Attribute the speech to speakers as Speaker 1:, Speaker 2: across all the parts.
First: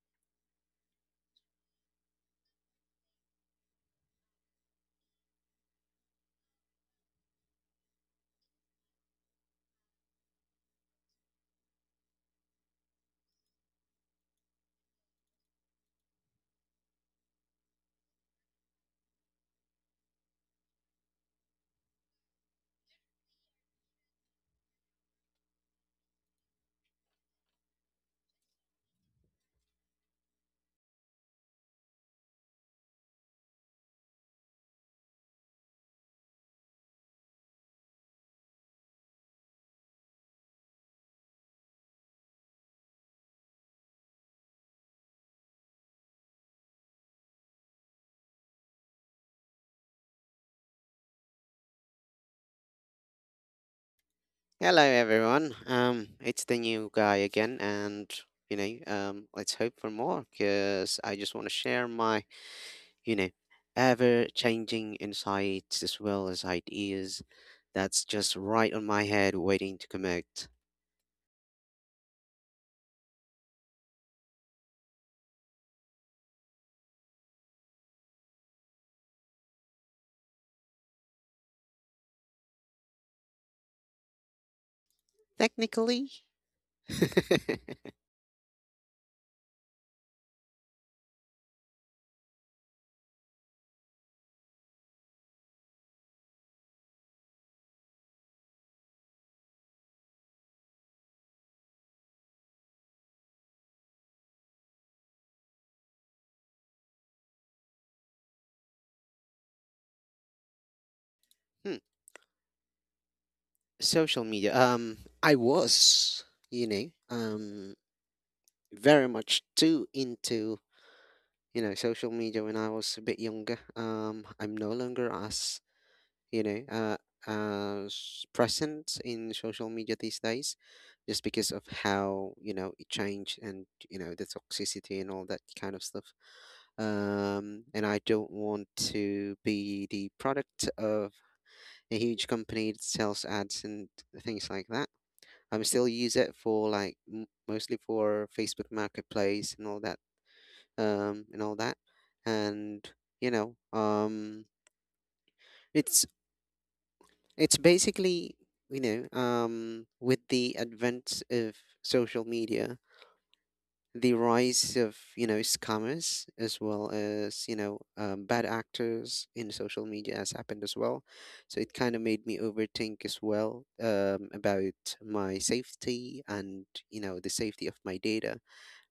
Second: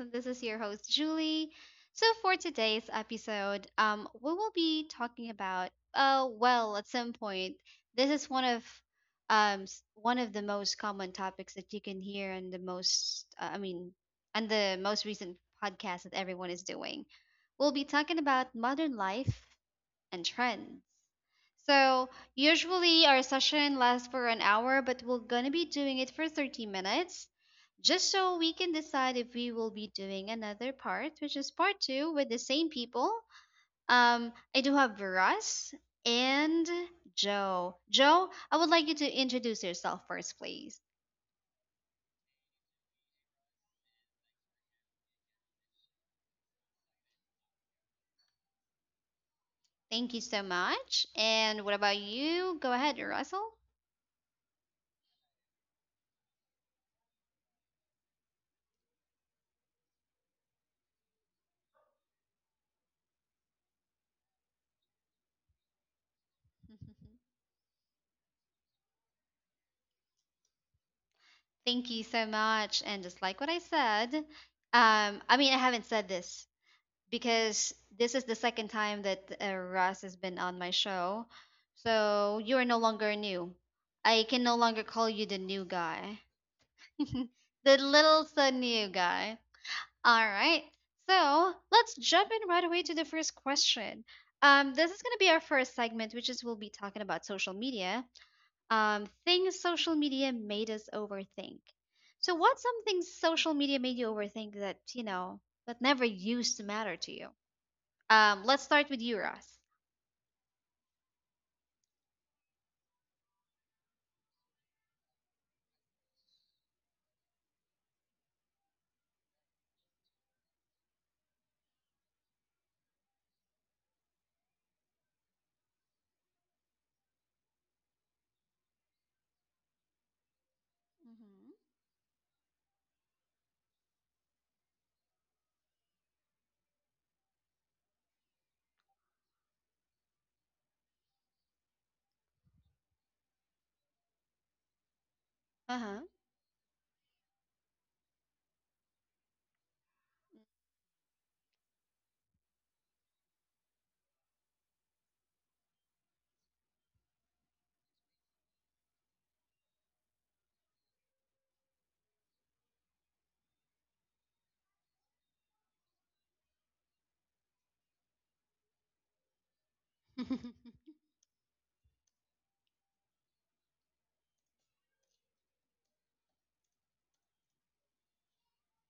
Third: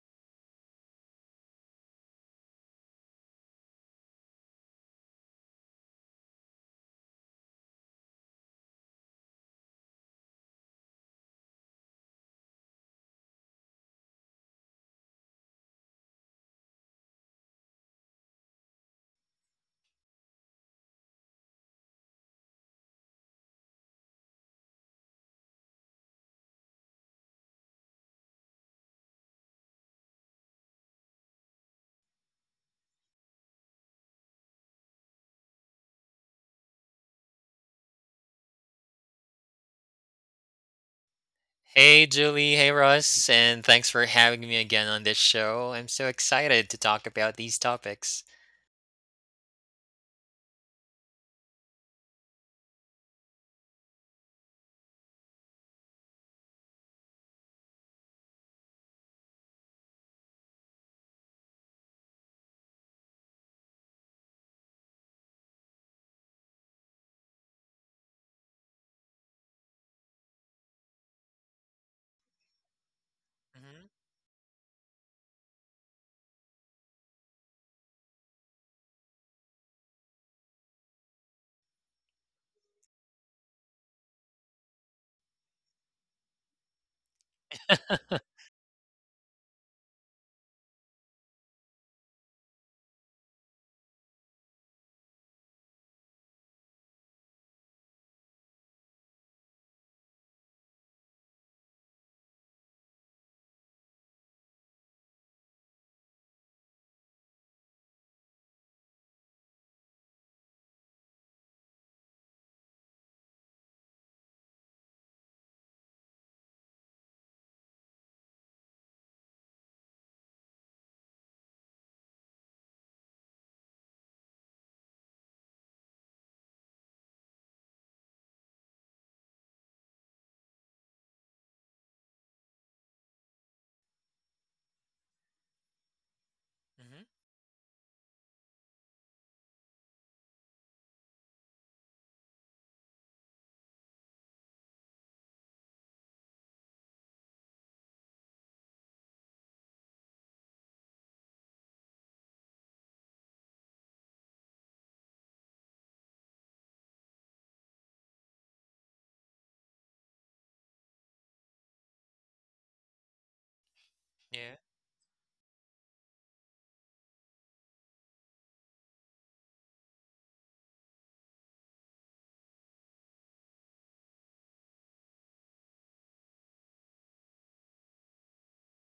Speaker 1: And this is your host Julie. So for today's episode, we will be talking about well, at some point. This is one of one of the most common topics that you can hear and the most and the most recent podcast that everyone is doing. We'll be talking about modern life and trends. So, usually our session lasts for an hour, but we're gonna be doing it for 30 minutes just so we can decide if we will be doing another part, which is part two with the same people. I do have Veras and Joe. Joe, I would like you to introduce yourself first, please.
Speaker 2: Hey, Julie. Hey, Russ. And thanks for having me again on this show. I'm so excited to talk about these topics.
Speaker 1: Thank you so much. And what about you? Go ahead, Russell.
Speaker 3: Hello, everyone. It's the new guy again, and let's hope for more because I just want to share my, you know, ever changing insights as well as ideas that's just right on my head waiting to connect.
Speaker 1: Thank you so much. And just like what I
Speaker 2: hmm
Speaker 1: said, I haven't said this because this is the second time that Russ has been on my show. So you are no longer new. I can no longer call you the new
Speaker 3: Technically,
Speaker 1: guy, the little so new guy. All right. So let's jump in right away to the first question. This is going to be our first segment, which is we'll be talking about social media, things social media made us overthink. So, what's something social media made you overthink that you know that never used to matter to you? Let's start with you, Ross.
Speaker 3: hmm, social media. I was, you know, um, very much too into, social media when I was a bit younger. I'm no longer as you know, uh, present in social media these days, just because of how it changed and the toxicity and all that kind of stuff.
Speaker 2: hmm
Speaker 3: And I don't want to be the product of a huge company that sells ads and things like that. I'm
Speaker 1: Mm-hmm. Uh
Speaker 3: still
Speaker 1: huh.
Speaker 3: use it for like mostly for Facebook Marketplace and all that, and all that, and you know, um, it's It's basically, with the advent of social media, the
Speaker 2: Yeah.
Speaker 3: rise of, scammers as well as, bad actors in social media has happened as well. So it kind of made me overthink as well about my safety, and, the safety of my data,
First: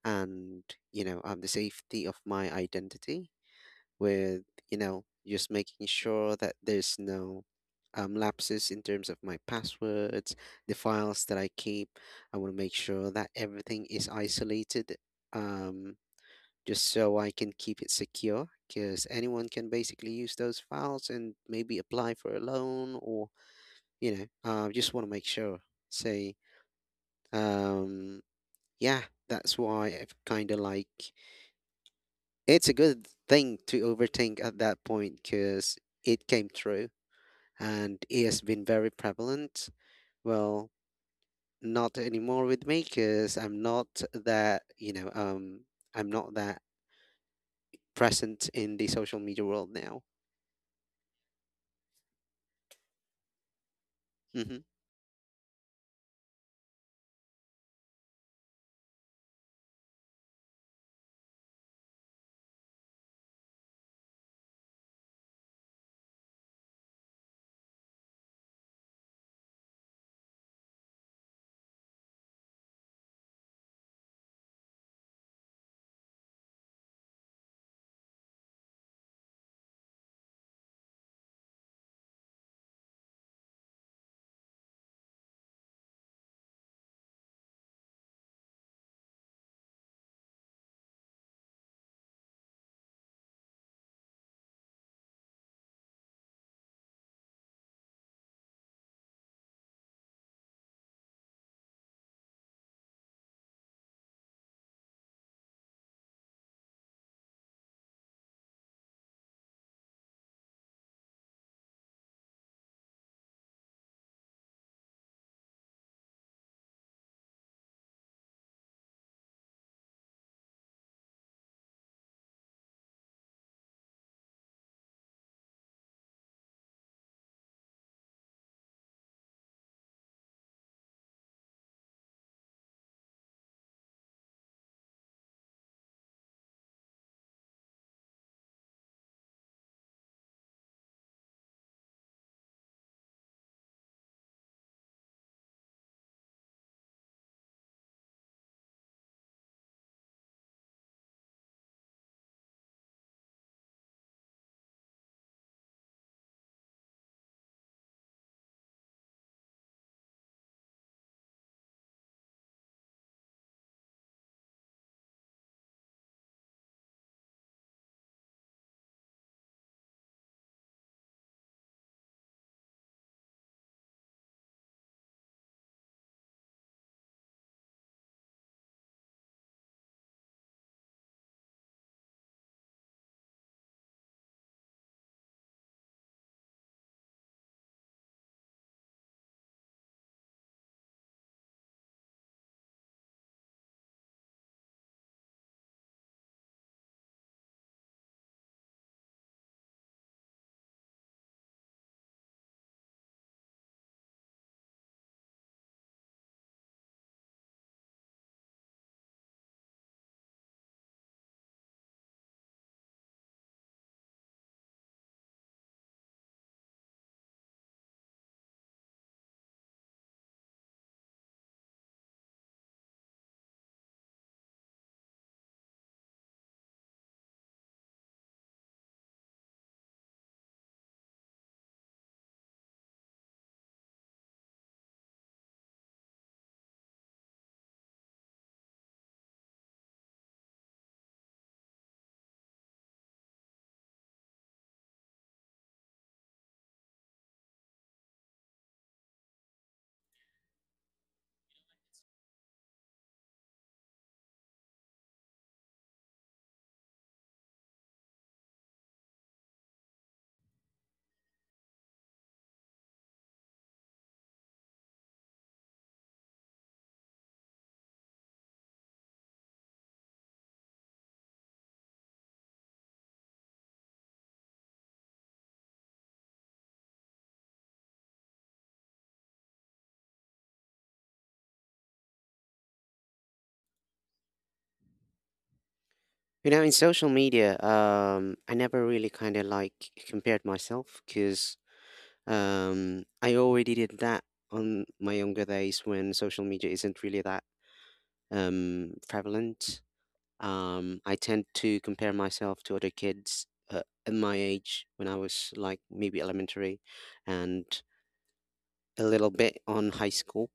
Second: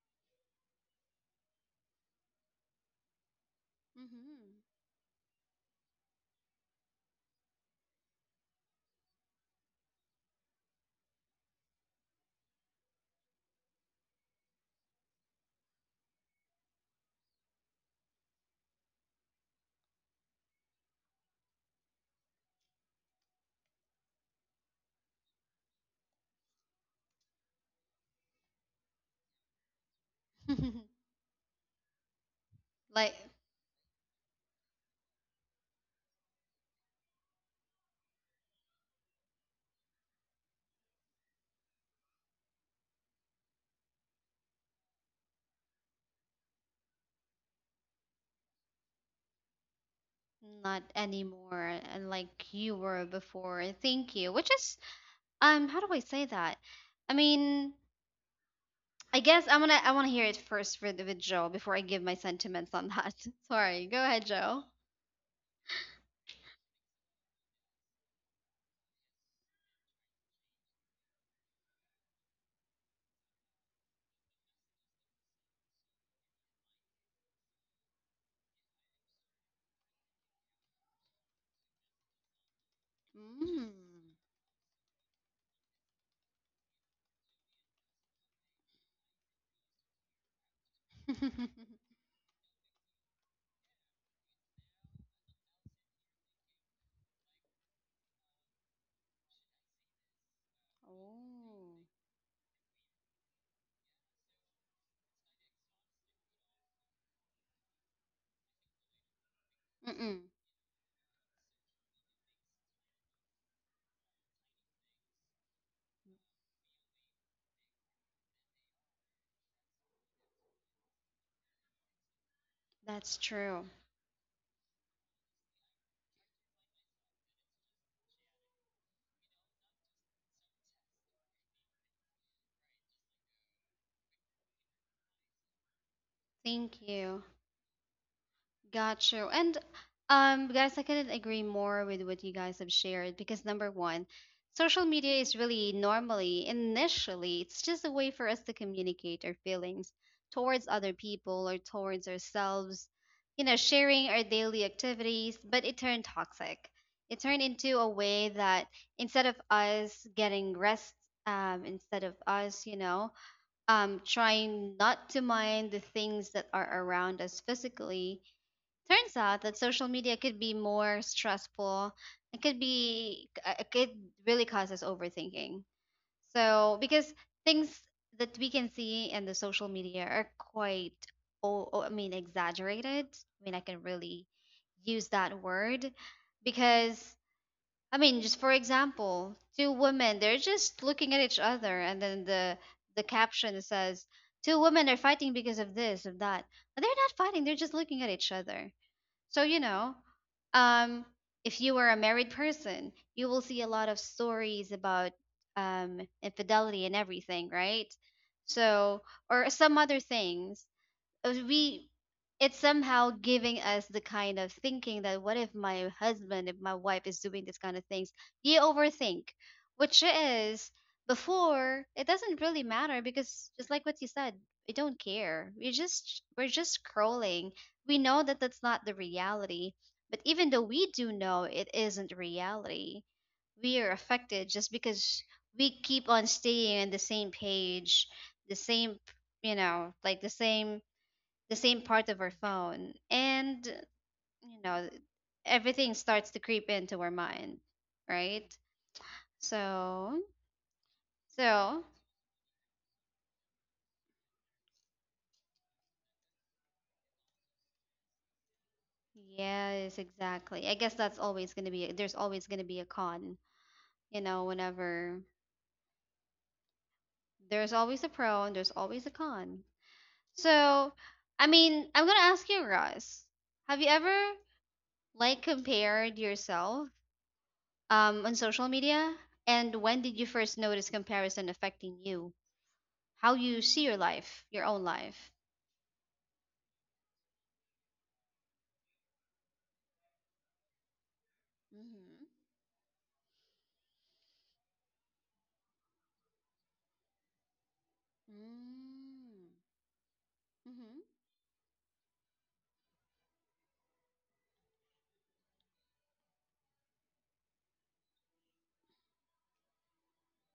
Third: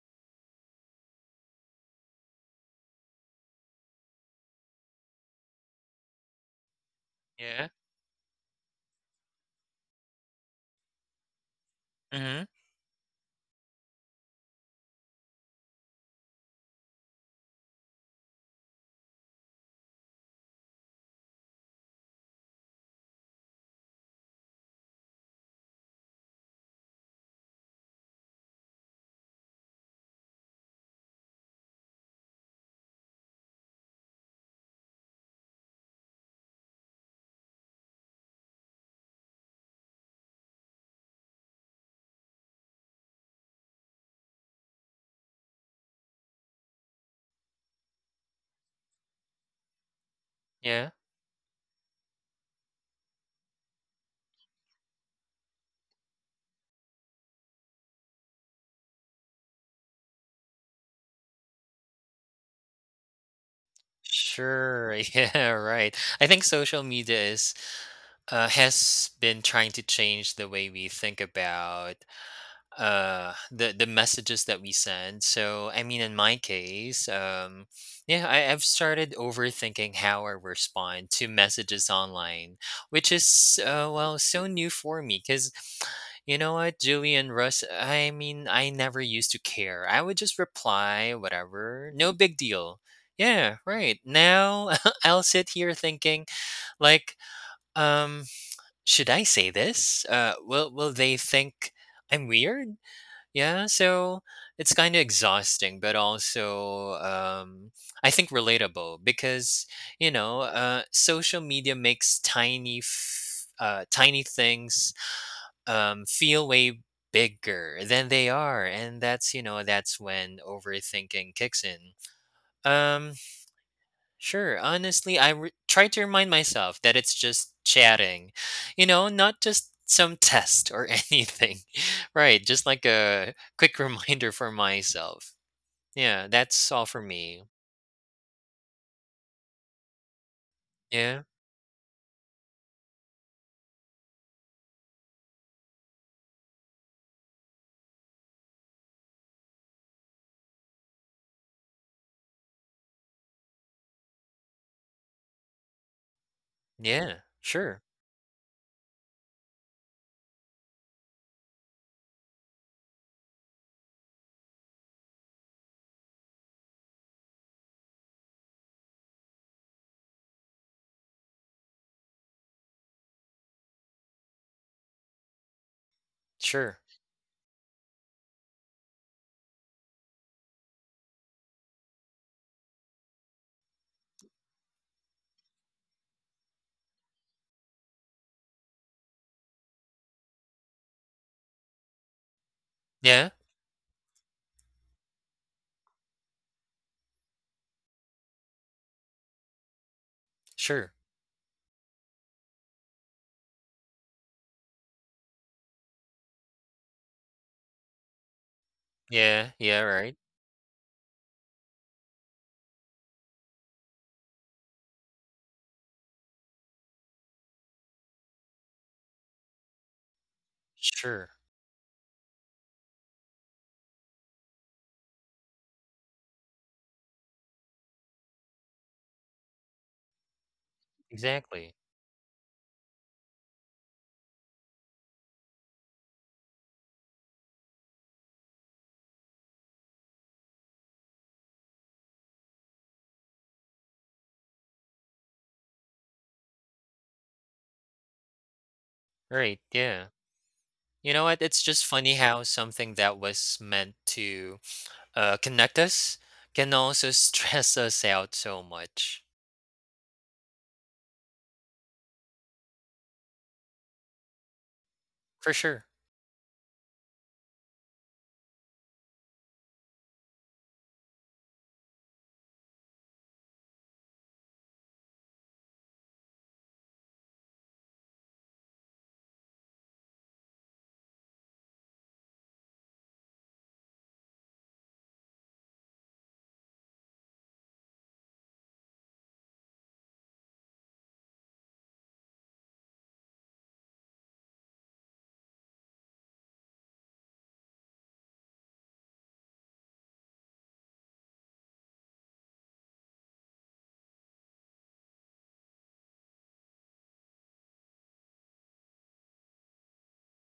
Speaker 3: and, the safety of my identity, with just making sure that there's no
Speaker 2: Yeah.
Speaker 3: lapses in terms of my passwords, the files that I keep. I
Speaker 2: hmm
Speaker 3: want to make sure that everything is isolated, um, just so I can keep it secure. Because anyone can basically use those files and maybe apply for a loan, or just want to make sure. Say, um, yeah, that's why I've kind of
Speaker 1: Mm-hmm.
Speaker 3: like it's a good
Speaker 1: Like,
Speaker 3: thing to overthink at that point, because it came true and it has been very prevalent. Well, not anymore with me, because I'm not that present in the social media world now.
Speaker 1: not
Speaker 2: Yeah.
Speaker 1: anymore and like you were before. Thank you. Which
Speaker 3: hmm
Speaker 1: is, how do I say that? i mean I guess I want to hear it first with, Joe before I give my sentiments on that. Sorry, go ahead, Joe.
Speaker 2: Sure. Yeah. Right. I think social media is has been trying to change the way we think about the messages that we send. I mean, in my case, yeah I've started overthinking how I respond to messages online, which is, uh,
Speaker 1: Mm.
Speaker 2: well so new for me because, you know what, Julie and Russ, I mean, I never used to care. I would just reply whatever, no big deal. Yeah, right now I'll sit here thinking, like um should I say this? Will they think
Speaker 1: Oh,
Speaker 2: I'm weird? Yeah, so it's kind of exhausting, but also I think relatable because,
Speaker 1: mm-mm,
Speaker 2: social media makes tiny things feel way bigger than they are, and that's, you know, that's when overthinking kicks in. Um,
Speaker 1: that's true.
Speaker 2: Sure. Honestly, I try to remind myself that it's just chatting, you know, not just some test or anything. Right. Just like a quick reminder for myself. Yeah. That's
Speaker 1: Thank
Speaker 2: all for
Speaker 1: you.
Speaker 2: me.
Speaker 1: Got you. And guys, I couldn't
Speaker 2: Yeah.
Speaker 1: agree more with what you guys have shared because number one, social media is really normally, initially, it's just a way for us to communicate our feelings towards other people or towards ourselves, you know, sharing our daily activities, but it turned toxic. It
Speaker 2: Yeah.
Speaker 1: turned into
Speaker 2: Sure.
Speaker 1: a way that instead of us getting rest, instead of us, you know, trying not to mind the things that are around us physically, turns out that social media could be more stressful. It could be, it could really cause us overthinking.
Speaker 2: Sure.
Speaker 1: So, because things that we can see in the social media are quite, exaggerated. I mean, I can really use that word because, I mean, just for example, two women, they're just looking at each other, and then the
Speaker 2: Yeah.
Speaker 1: caption says, two women are fighting because of this, of that. But they're not fighting, they're just looking at each other. So, you know,
Speaker 2: Sure.
Speaker 1: um, if you were a married person, you will see a lot of stories about infidelity and everything, right? So, or
Speaker 2: Yeah.
Speaker 1: some
Speaker 2: Yeah.
Speaker 1: other
Speaker 2: Right.
Speaker 1: things, we it's somehow giving us the kind of thinking that what if my husband, if my wife, is doing this kind of things. You overthink, which is
Speaker 2: Sure.
Speaker 1: before it doesn't really matter because just like what you said, we don't care, we're just scrolling. We know that that's not the reality, but even though we do know it
Speaker 2: Exactly.
Speaker 1: isn't reality, we are affected just because we keep on staying on the same page, the same, you know, like the same, part of our phone, and you know, everything starts to creep into our mind, right?
Speaker 2: Right. Yeah.
Speaker 1: So,
Speaker 2: You know what? It's just
Speaker 1: so
Speaker 2: funny how something that was meant to, connect us can also stress us out so much.
Speaker 1: yes, exactly. I guess that's always going to be, there's always going to be a con. You know, whenever,
Speaker 2: For sure.
Speaker 1: there's always a pro and there's always a con. So, I mean, I'm going to ask you, Ross, have you ever, like, compared yourself, on social media, and when did you first notice comparison affecting you, how you see your life, your own life?
Speaker 3: You know, in social media, I never really compared myself, because
Speaker 1: Mm-hmm.
Speaker 3: I already did that on my younger days when social media isn't really that
Speaker 1: Mm.
Speaker 3: prevalent.
Speaker 1: Mm-hmm.
Speaker 3: I tend to compare myself to other kids, at my age when I was like maybe elementary and a little bit on high school.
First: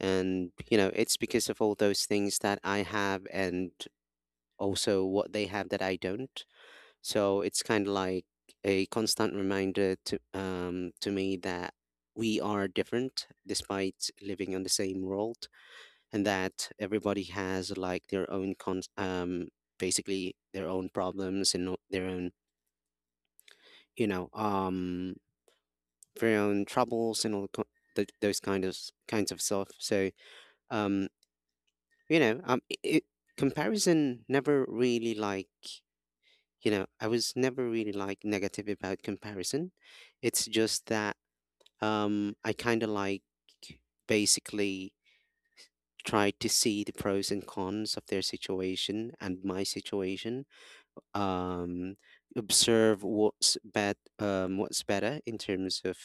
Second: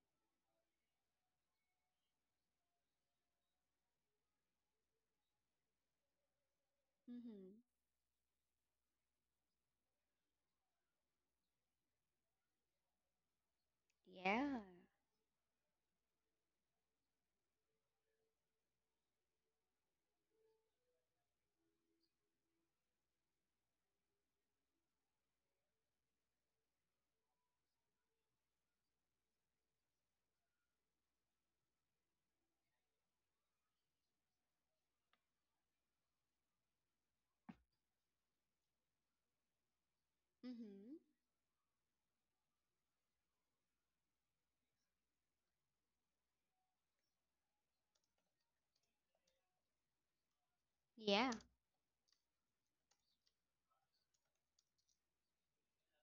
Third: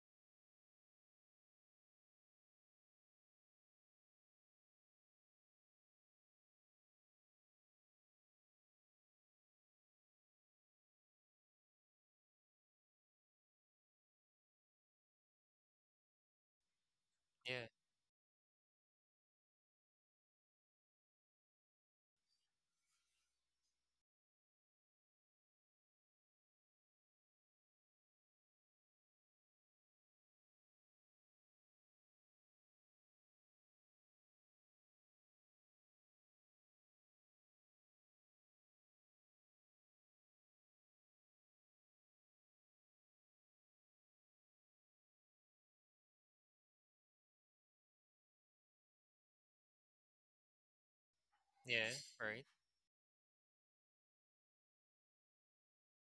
Speaker 3: And, it's because of all those things that I have, and also what they have that I don't. So
Speaker 1: Mm-hmm.
Speaker 3: it's kind of like a constant reminder to me that we are different despite living
Speaker 1: Yeah.
Speaker 3: in the same world, and that everybody
Speaker 2: Yeah,
Speaker 3: has like their own con basically their own problems, and you know um their own troubles, and all those kinds of stuff. So, um you know um i it, comparison never really like, I was never really like negative about comparison. It's just
Speaker 1: Mm-hmm.
Speaker 3: that, um I basically try to see the pros and cons of their situation and my situation,
Speaker 1: Yeah.
Speaker 2: yeah,
Speaker 3: um
Speaker 2: right.
Speaker 3: observe what's better in terms of,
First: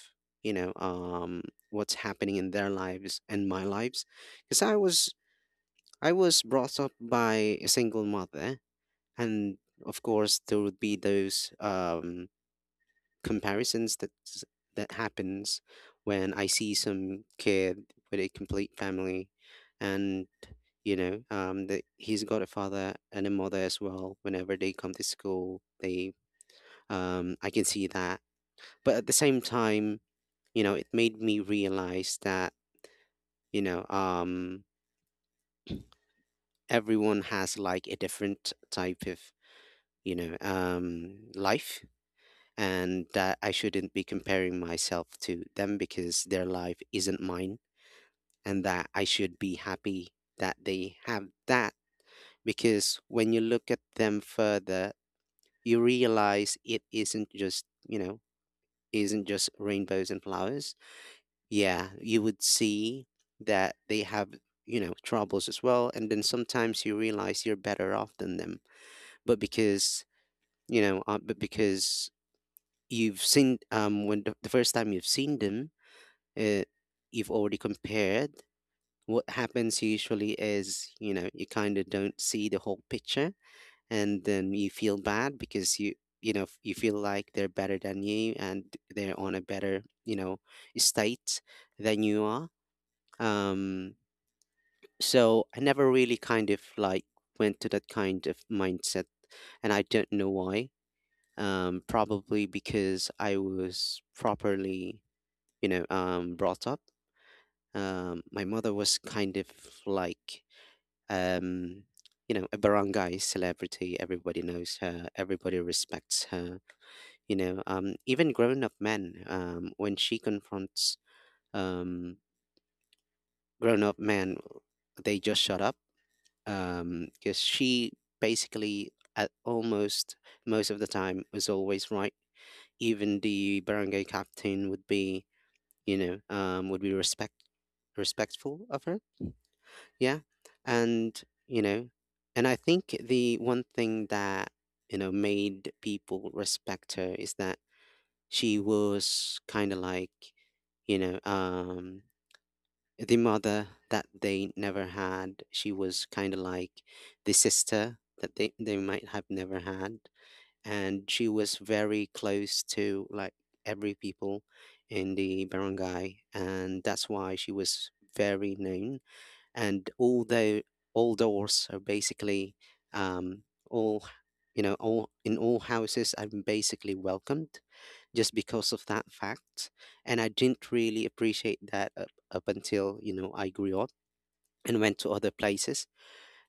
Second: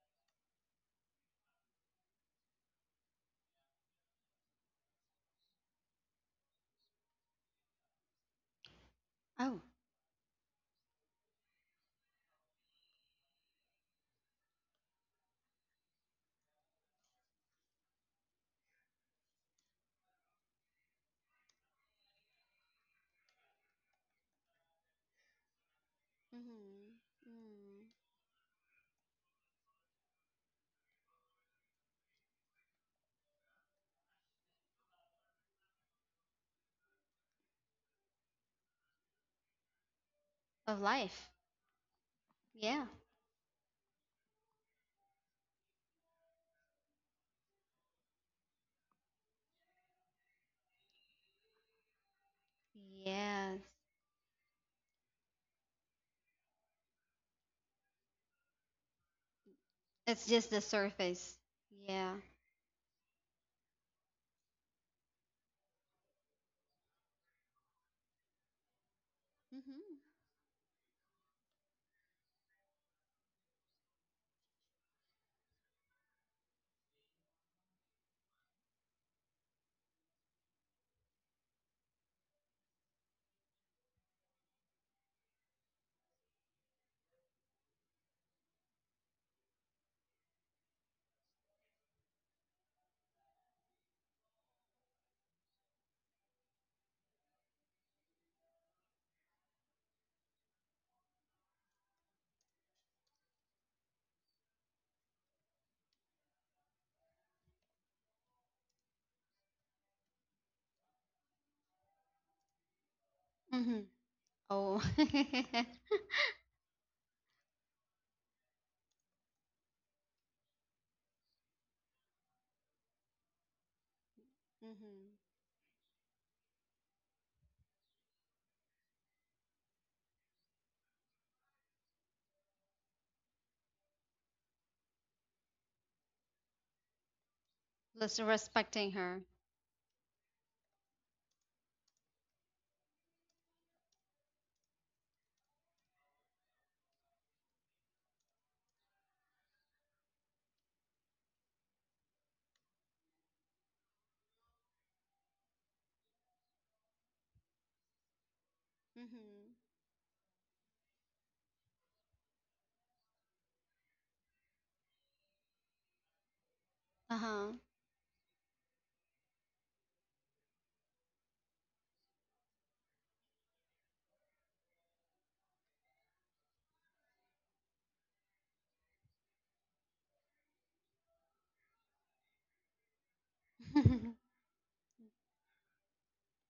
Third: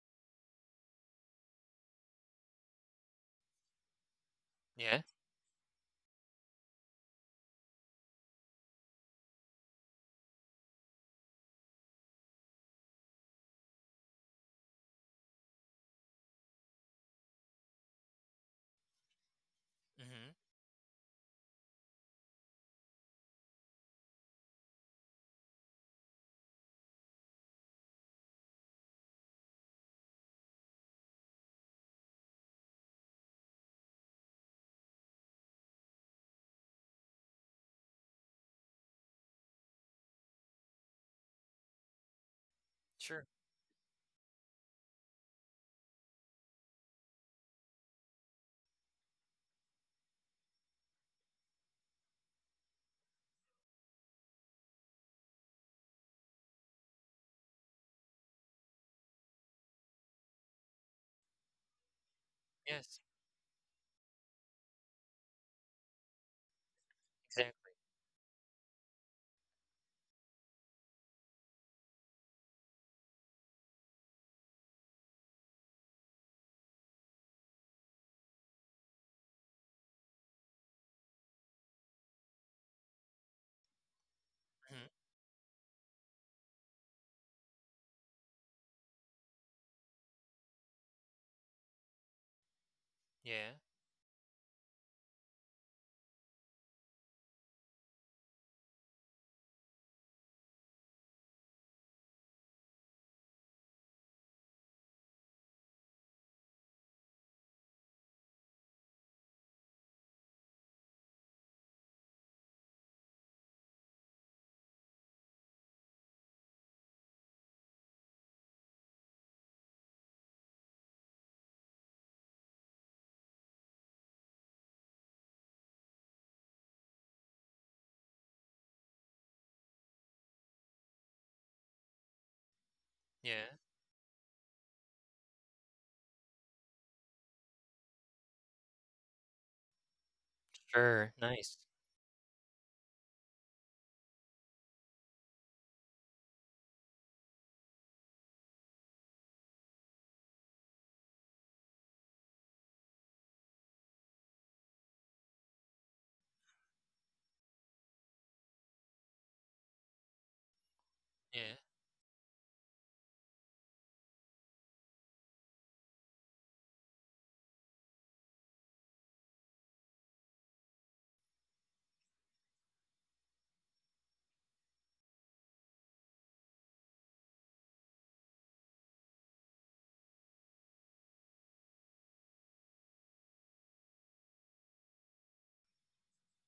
Speaker 3: you know um what's happening in their lives and my lives, because i
Speaker 2: Yeah.
Speaker 3: was i was brought up by a single mother. And
Speaker 1: Oh.
Speaker 3: of course there would be those comparisons that happens when I see some kid with a complete family, and,
Speaker 2: Mm-hmm.
Speaker 3: that he's got a father and a mother as well. Whenever they come to school, they
Speaker 1: Mm-hmm.
Speaker 3: I can see
Speaker 1: Mm.
Speaker 3: that. But at the same time, it made me realize that, you know, um, everyone has like a different type of,
Speaker 1: Of life.
Speaker 3: life.
Speaker 1: Yeah.
Speaker 3: And
Speaker 2: Sure.
Speaker 3: that I shouldn't be comparing myself to them, because their life isn't mine. And that I should be happy that they have that. Because when you
Speaker 1: Yes.
Speaker 3: look at them further, you realize it isn't just, you know, isn't just rainbows and
Speaker 1: It's just the
Speaker 3: flowers.
Speaker 1: surface.
Speaker 3: Yeah,
Speaker 1: Yeah.
Speaker 3: you would
Speaker 2: Yes,
Speaker 3: see that they have, troubles as well, and then sometimes you realize you're
Speaker 2: exactly.
Speaker 3: better off than them, but because
Speaker 1: Mm-hmm.
Speaker 3: you know, uh, but because you've seen, when the first time you've seen them, uh, you've already compared. What happens usually is, you kind of don't see the whole picture, and then you
Speaker 2: hmm
Speaker 3: feel bad, because you feel like they're better than you, and they're on a better, state than you are.
Speaker 2: Yeah,
Speaker 3: um So I never really went to that kind of mindset, and I don't know why. Probably because I was properly, brought up. My mother was kind of like, um, a barangay
Speaker 1: Mm-hmm.
Speaker 3: celebrity. Everybody knows
Speaker 1: Oh.
Speaker 3: her. Everybody
Speaker 1: Mm-hmm.
Speaker 3: respects her. Even grown-up men. When she confronts, um, grown-up men, they just shut up, because she basically at almost most of the time was always right. Even
Speaker 2: yeah.
Speaker 3: the barangay captain would be
Speaker 1: Just
Speaker 3: respectful of
Speaker 1: respecting
Speaker 3: her,
Speaker 1: her.
Speaker 3: yeah.
Speaker 2: Sure.
Speaker 3: And,
Speaker 2: Nice.
Speaker 3: you know I think the one thing that, made people respect her, is that she was kind of like you know um the mother that they never had. She was kind of like the sister that they might have
Speaker 1: Mm-hmm.
Speaker 3: never had. And she
Speaker 2: Yeah.
Speaker 3: was very close to like every people in the barangay. And that's why she
Speaker 1: Uh-huh.
Speaker 3: was very known. And all doors are basically, um, all you know all in all houses I'm basically welcomed, just because of that fact. And I didn't really appreciate that up until, I grew up and went to other places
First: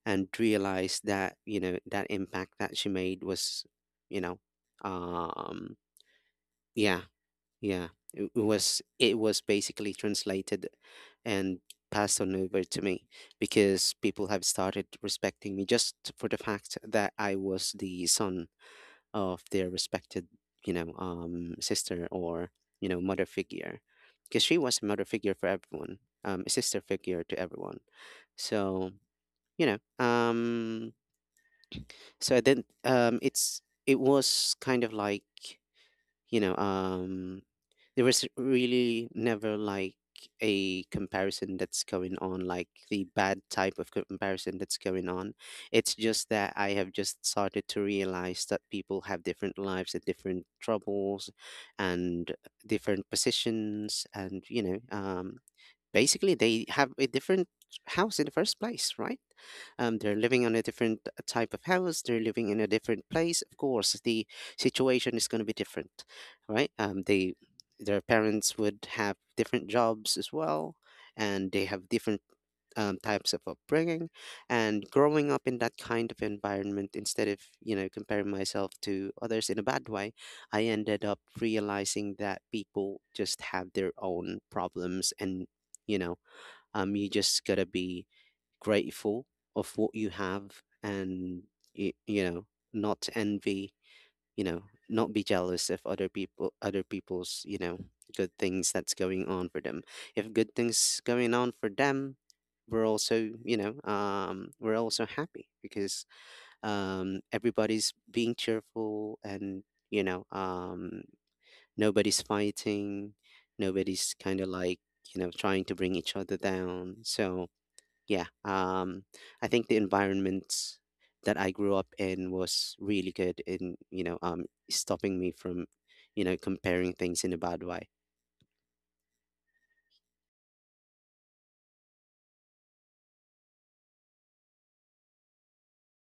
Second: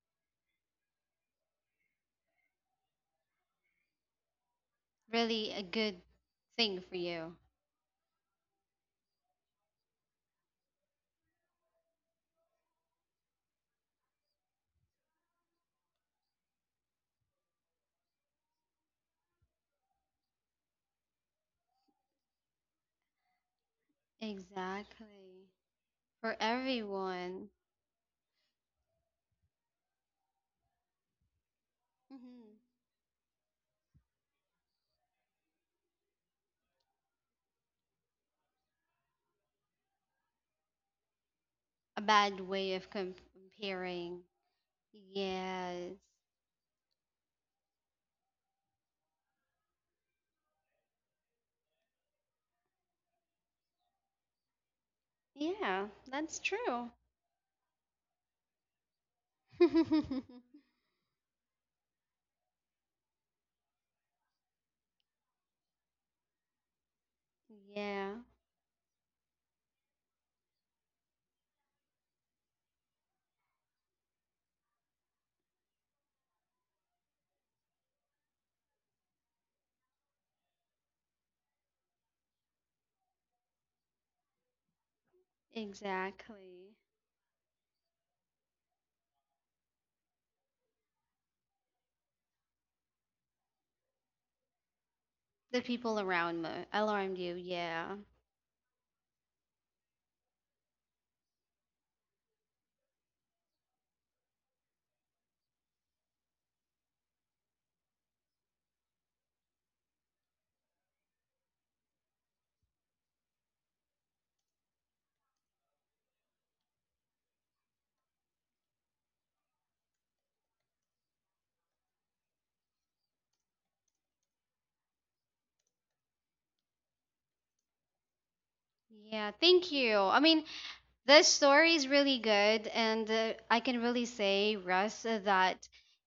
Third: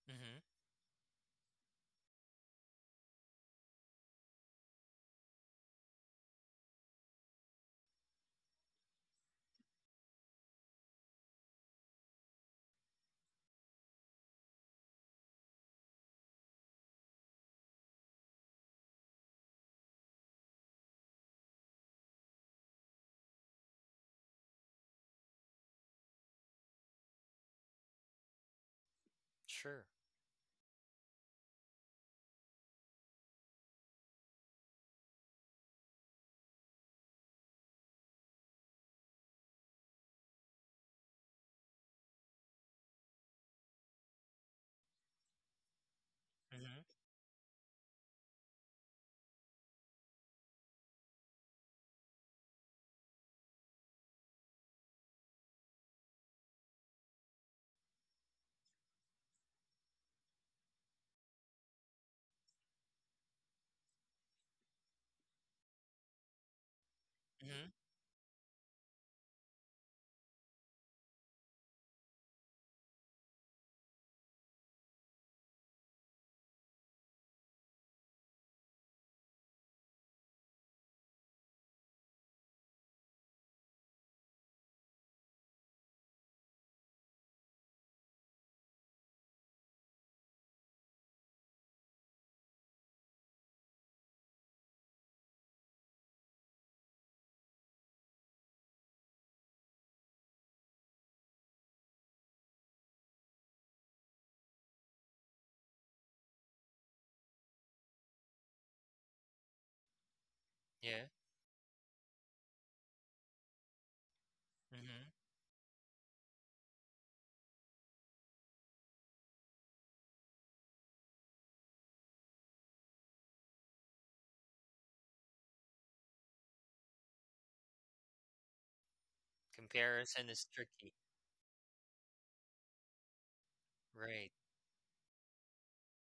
Speaker 3: and
Speaker 2: Mm-hmm.
Speaker 3: realized that, that impact that she made was, you know,
Speaker 1: Really a
Speaker 3: um,
Speaker 1: good thing for
Speaker 3: yeah,
Speaker 1: you.
Speaker 3: yeah. It was basically translated and passed on over to me, because people have started respecting me just for the fact that I was the son of their respected, sister, or, mother figure. Because she was a mother figure for
Speaker 1: Exactly.
Speaker 3: everyone,
Speaker 1: For
Speaker 3: a sister figure to
Speaker 1: everyone.
Speaker 3: everyone. So, you know,
Speaker 2: Sure.
Speaker 3: um, so I
Speaker 1: Mhm.
Speaker 3: didn't, it was kind of like, you know um there was really never like a comparison that's
Speaker 1: A
Speaker 3: going
Speaker 1: bad
Speaker 3: on, like
Speaker 1: way of
Speaker 3: the bad type of
Speaker 1: comparing.
Speaker 3: comparison that's going on.
Speaker 1: Yes.
Speaker 3: It's just that I
Speaker 2: Mm-hmm.
Speaker 3: have just started to realize that people have different lives and different troubles and different positions, and,
Speaker 1: Yeah,
Speaker 3: basically
Speaker 1: that's
Speaker 3: they
Speaker 1: true.
Speaker 3: have a different house in the first place, right? They're living on a different, type of house. They're living in a different place. Of course, the situation is going to be different, right?
Speaker 2: Mm-hmm.
Speaker 3: Their
Speaker 1: Yeah,
Speaker 3: parents would have different jobs as well, and they have different, types of upbringing. And growing up in that kind of environment, instead of, comparing myself to others in a bad way, I ended up realizing that people just have their own problems, and, you know
Speaker 1: exactly.
Speaker 3: you just gotta be grateful of what you have, and you know not envy, you know not be
Speaker 1: The
Speaker 3: jealous of
Speaker 1: people around me
Speaker 3: other
Speaker 1: alarmed you.
Speaker 3: people's,
Speaker 1: Yeah.
Speaker 3: good things that's going on for them. If good things going on for them, we're also happy, because, everybody's being cheerful, and, you know um
Speaker 2: Yeah.
Speaker 3: nobody's fighting, nobody's
Speaker 2: Mm-hmm.
Speaker 3: trying to bring each other down. So, yeah, I think the environment that I grew up in was really good in, stopping me from, comparing things in a bad way.
Speaker 1: Yeah, thank you. I
Speaker 2: Comparison is
Speaker 1: mean,
Speaker 2: tricky.
Speaker 1: this story is really good, and I can really
Speaker 2: Right.
Speaker 1: say, Russ, that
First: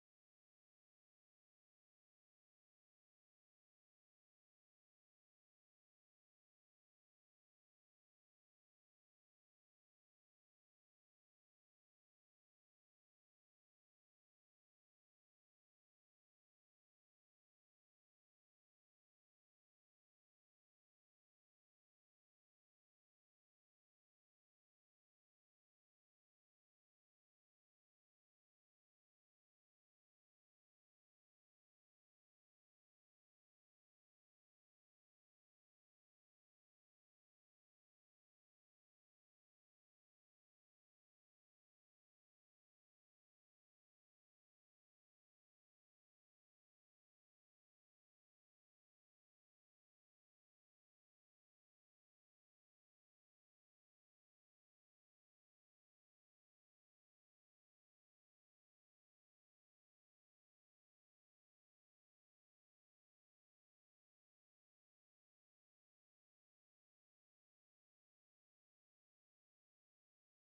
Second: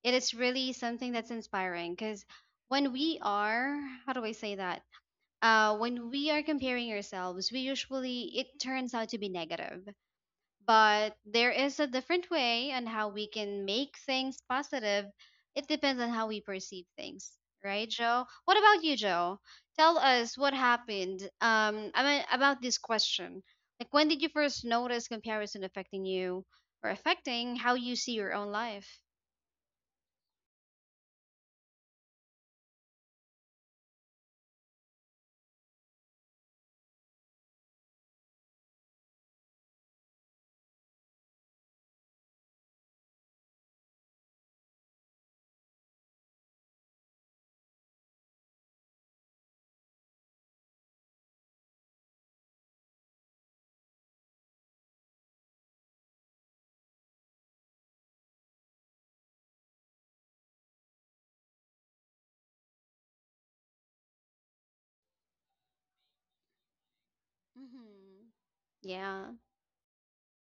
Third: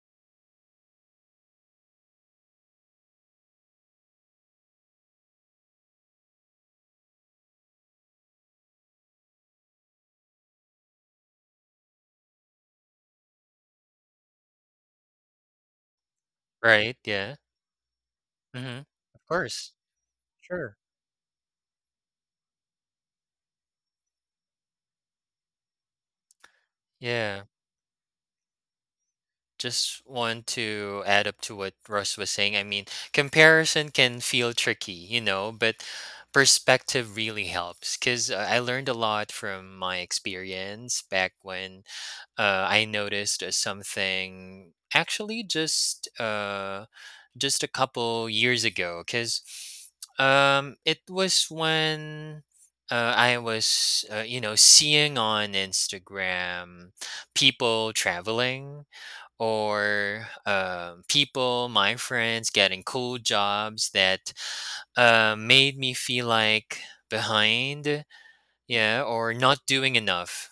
Speaker 1: it is really something that's inspiring because when we are, how do I say that? When we are comparing ourselves, we usually, it turns out to be negative. But there is a different way on how we can make things positive. It depends on how we perceive
Speaker 2: Right.
Speaker 1: things,
Speaker 2: Yeah.
Speaker 1: right, Joe? What
Speaker 2: Mm-hmm.
Speaker 1: about you,
Speaker 2: Of
Speaker 1: Joe?
Speaker 2: course.
Speaker 1: Tell us what
Speaker 2: Sure.
Speaker 1: happened. About this question. Like, when did you first notice comparison affecting you or
Speaker 2: Yeah.
Speaker 1: affecting how you see your own life?
Speaker 2: Just want to add up to what Russ was saying. I mean, comparison can feel tricky, you know, but perspective really helps because I learned a lot from my experience back when, I noticed, something actually just a couple years ago because, it was when, I was, you know, seeing on Instagram people traveling, or people, my friends, getting cool jobs that, made me feel like behind,
Speaker 1: Mm-hmm.
Speaker 2: yeah, or
Speaker 1: Yeah.
Speaker 2: not doing enough.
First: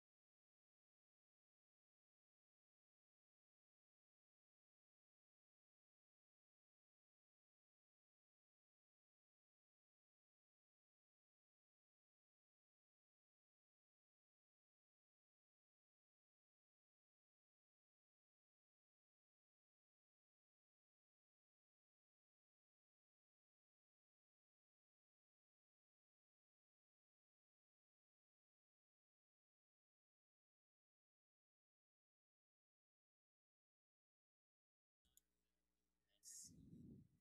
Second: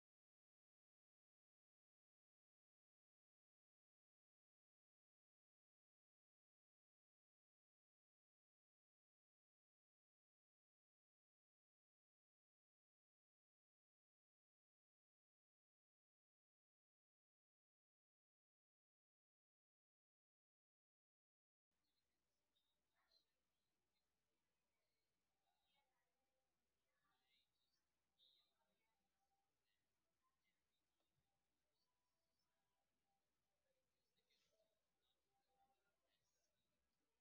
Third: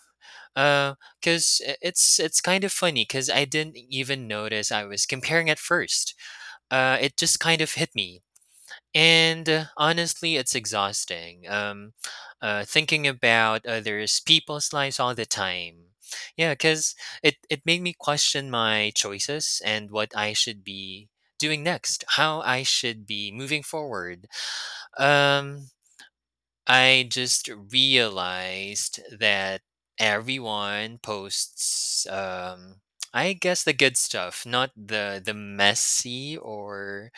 Speaker 2: Uh, cause I- it's kind of funny, cause I didn't even notice I was comparing at first. It just kind of hit me, and, honestly, it's exhausting. Thinking about others' people's lives all the time. Yeah, cause it made me question my choices and what I should be doing next, how I should be moving forward. Um, I just realized that everyone posts, I guess the good stuff, not the messy or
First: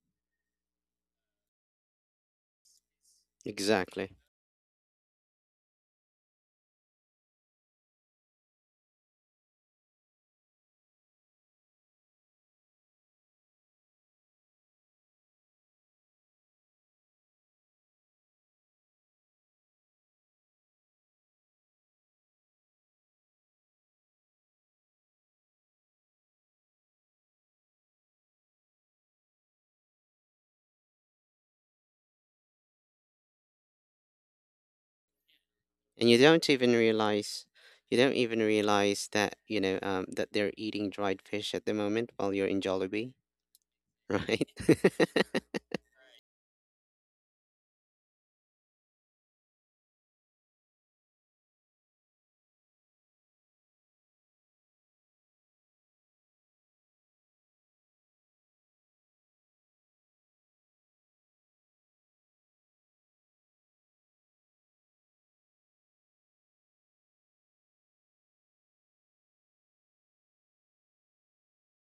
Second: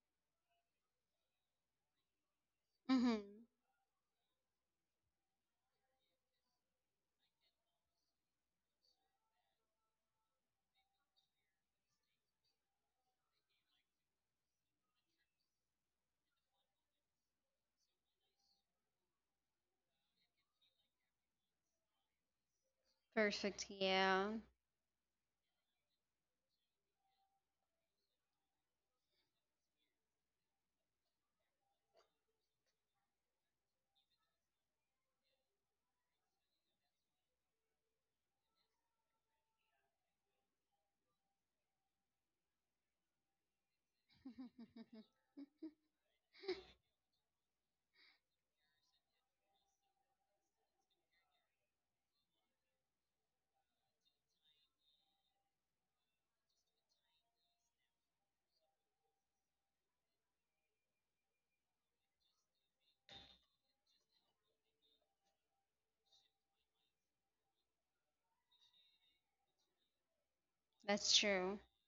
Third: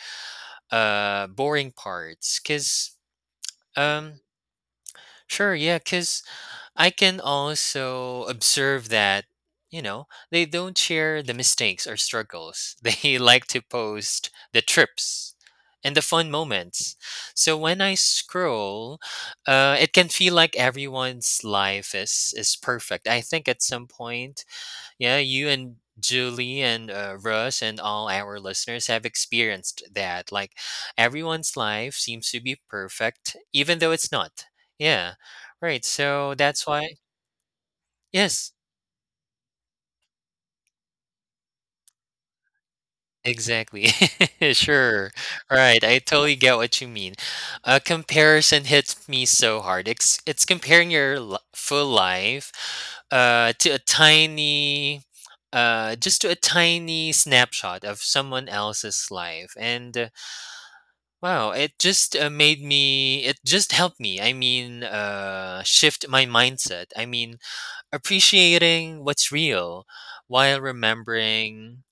Speaker 2: boring parts, cuz
Speaker 1: Mm-hmm.
Speaker 2: um
Speaker 3: Exactly.
Speaker 2: sure yeah cuz I can also observe that, you know, they don't share the mistakes or struggles. They like to post the trips and the fun moments. So when I scroll, it can feel like everyone's life is perfect. I think at
Speaker 1: Perfect.
Speaker 2: some
Speaker 1: Yeah.
Speaker 2: point, yeah, you and Julie and, Russ and all our listeners have experienced that. Like everyone's life seems to be perfect, even though it's not. Yeah. Right.
Speaker 3: And you
Speaker 2: So
Speaker 3: don't
Speaker 2: that's
Speaker 3: even
Speaker 2: why,
Speaker 3: realize you don't even
Speaker 2: yes,
Speaker 3: realize that, that they're eating dried fish at the moment while you're in Jollibee,
Speaker 2: exactly.
Speaker 3: right?
Speaker 2: Sure. Right, I totally get what you mean. A comparison hits me so hard. It's comparing your li full life, to a tiny just to a tiny snapshot of someone else's life. And, wow, it just, helped me. I mean, uh, shift my mindset. I mean, appreciating what's real while
Speaker 1: That's true.
Speaker 2: remembering,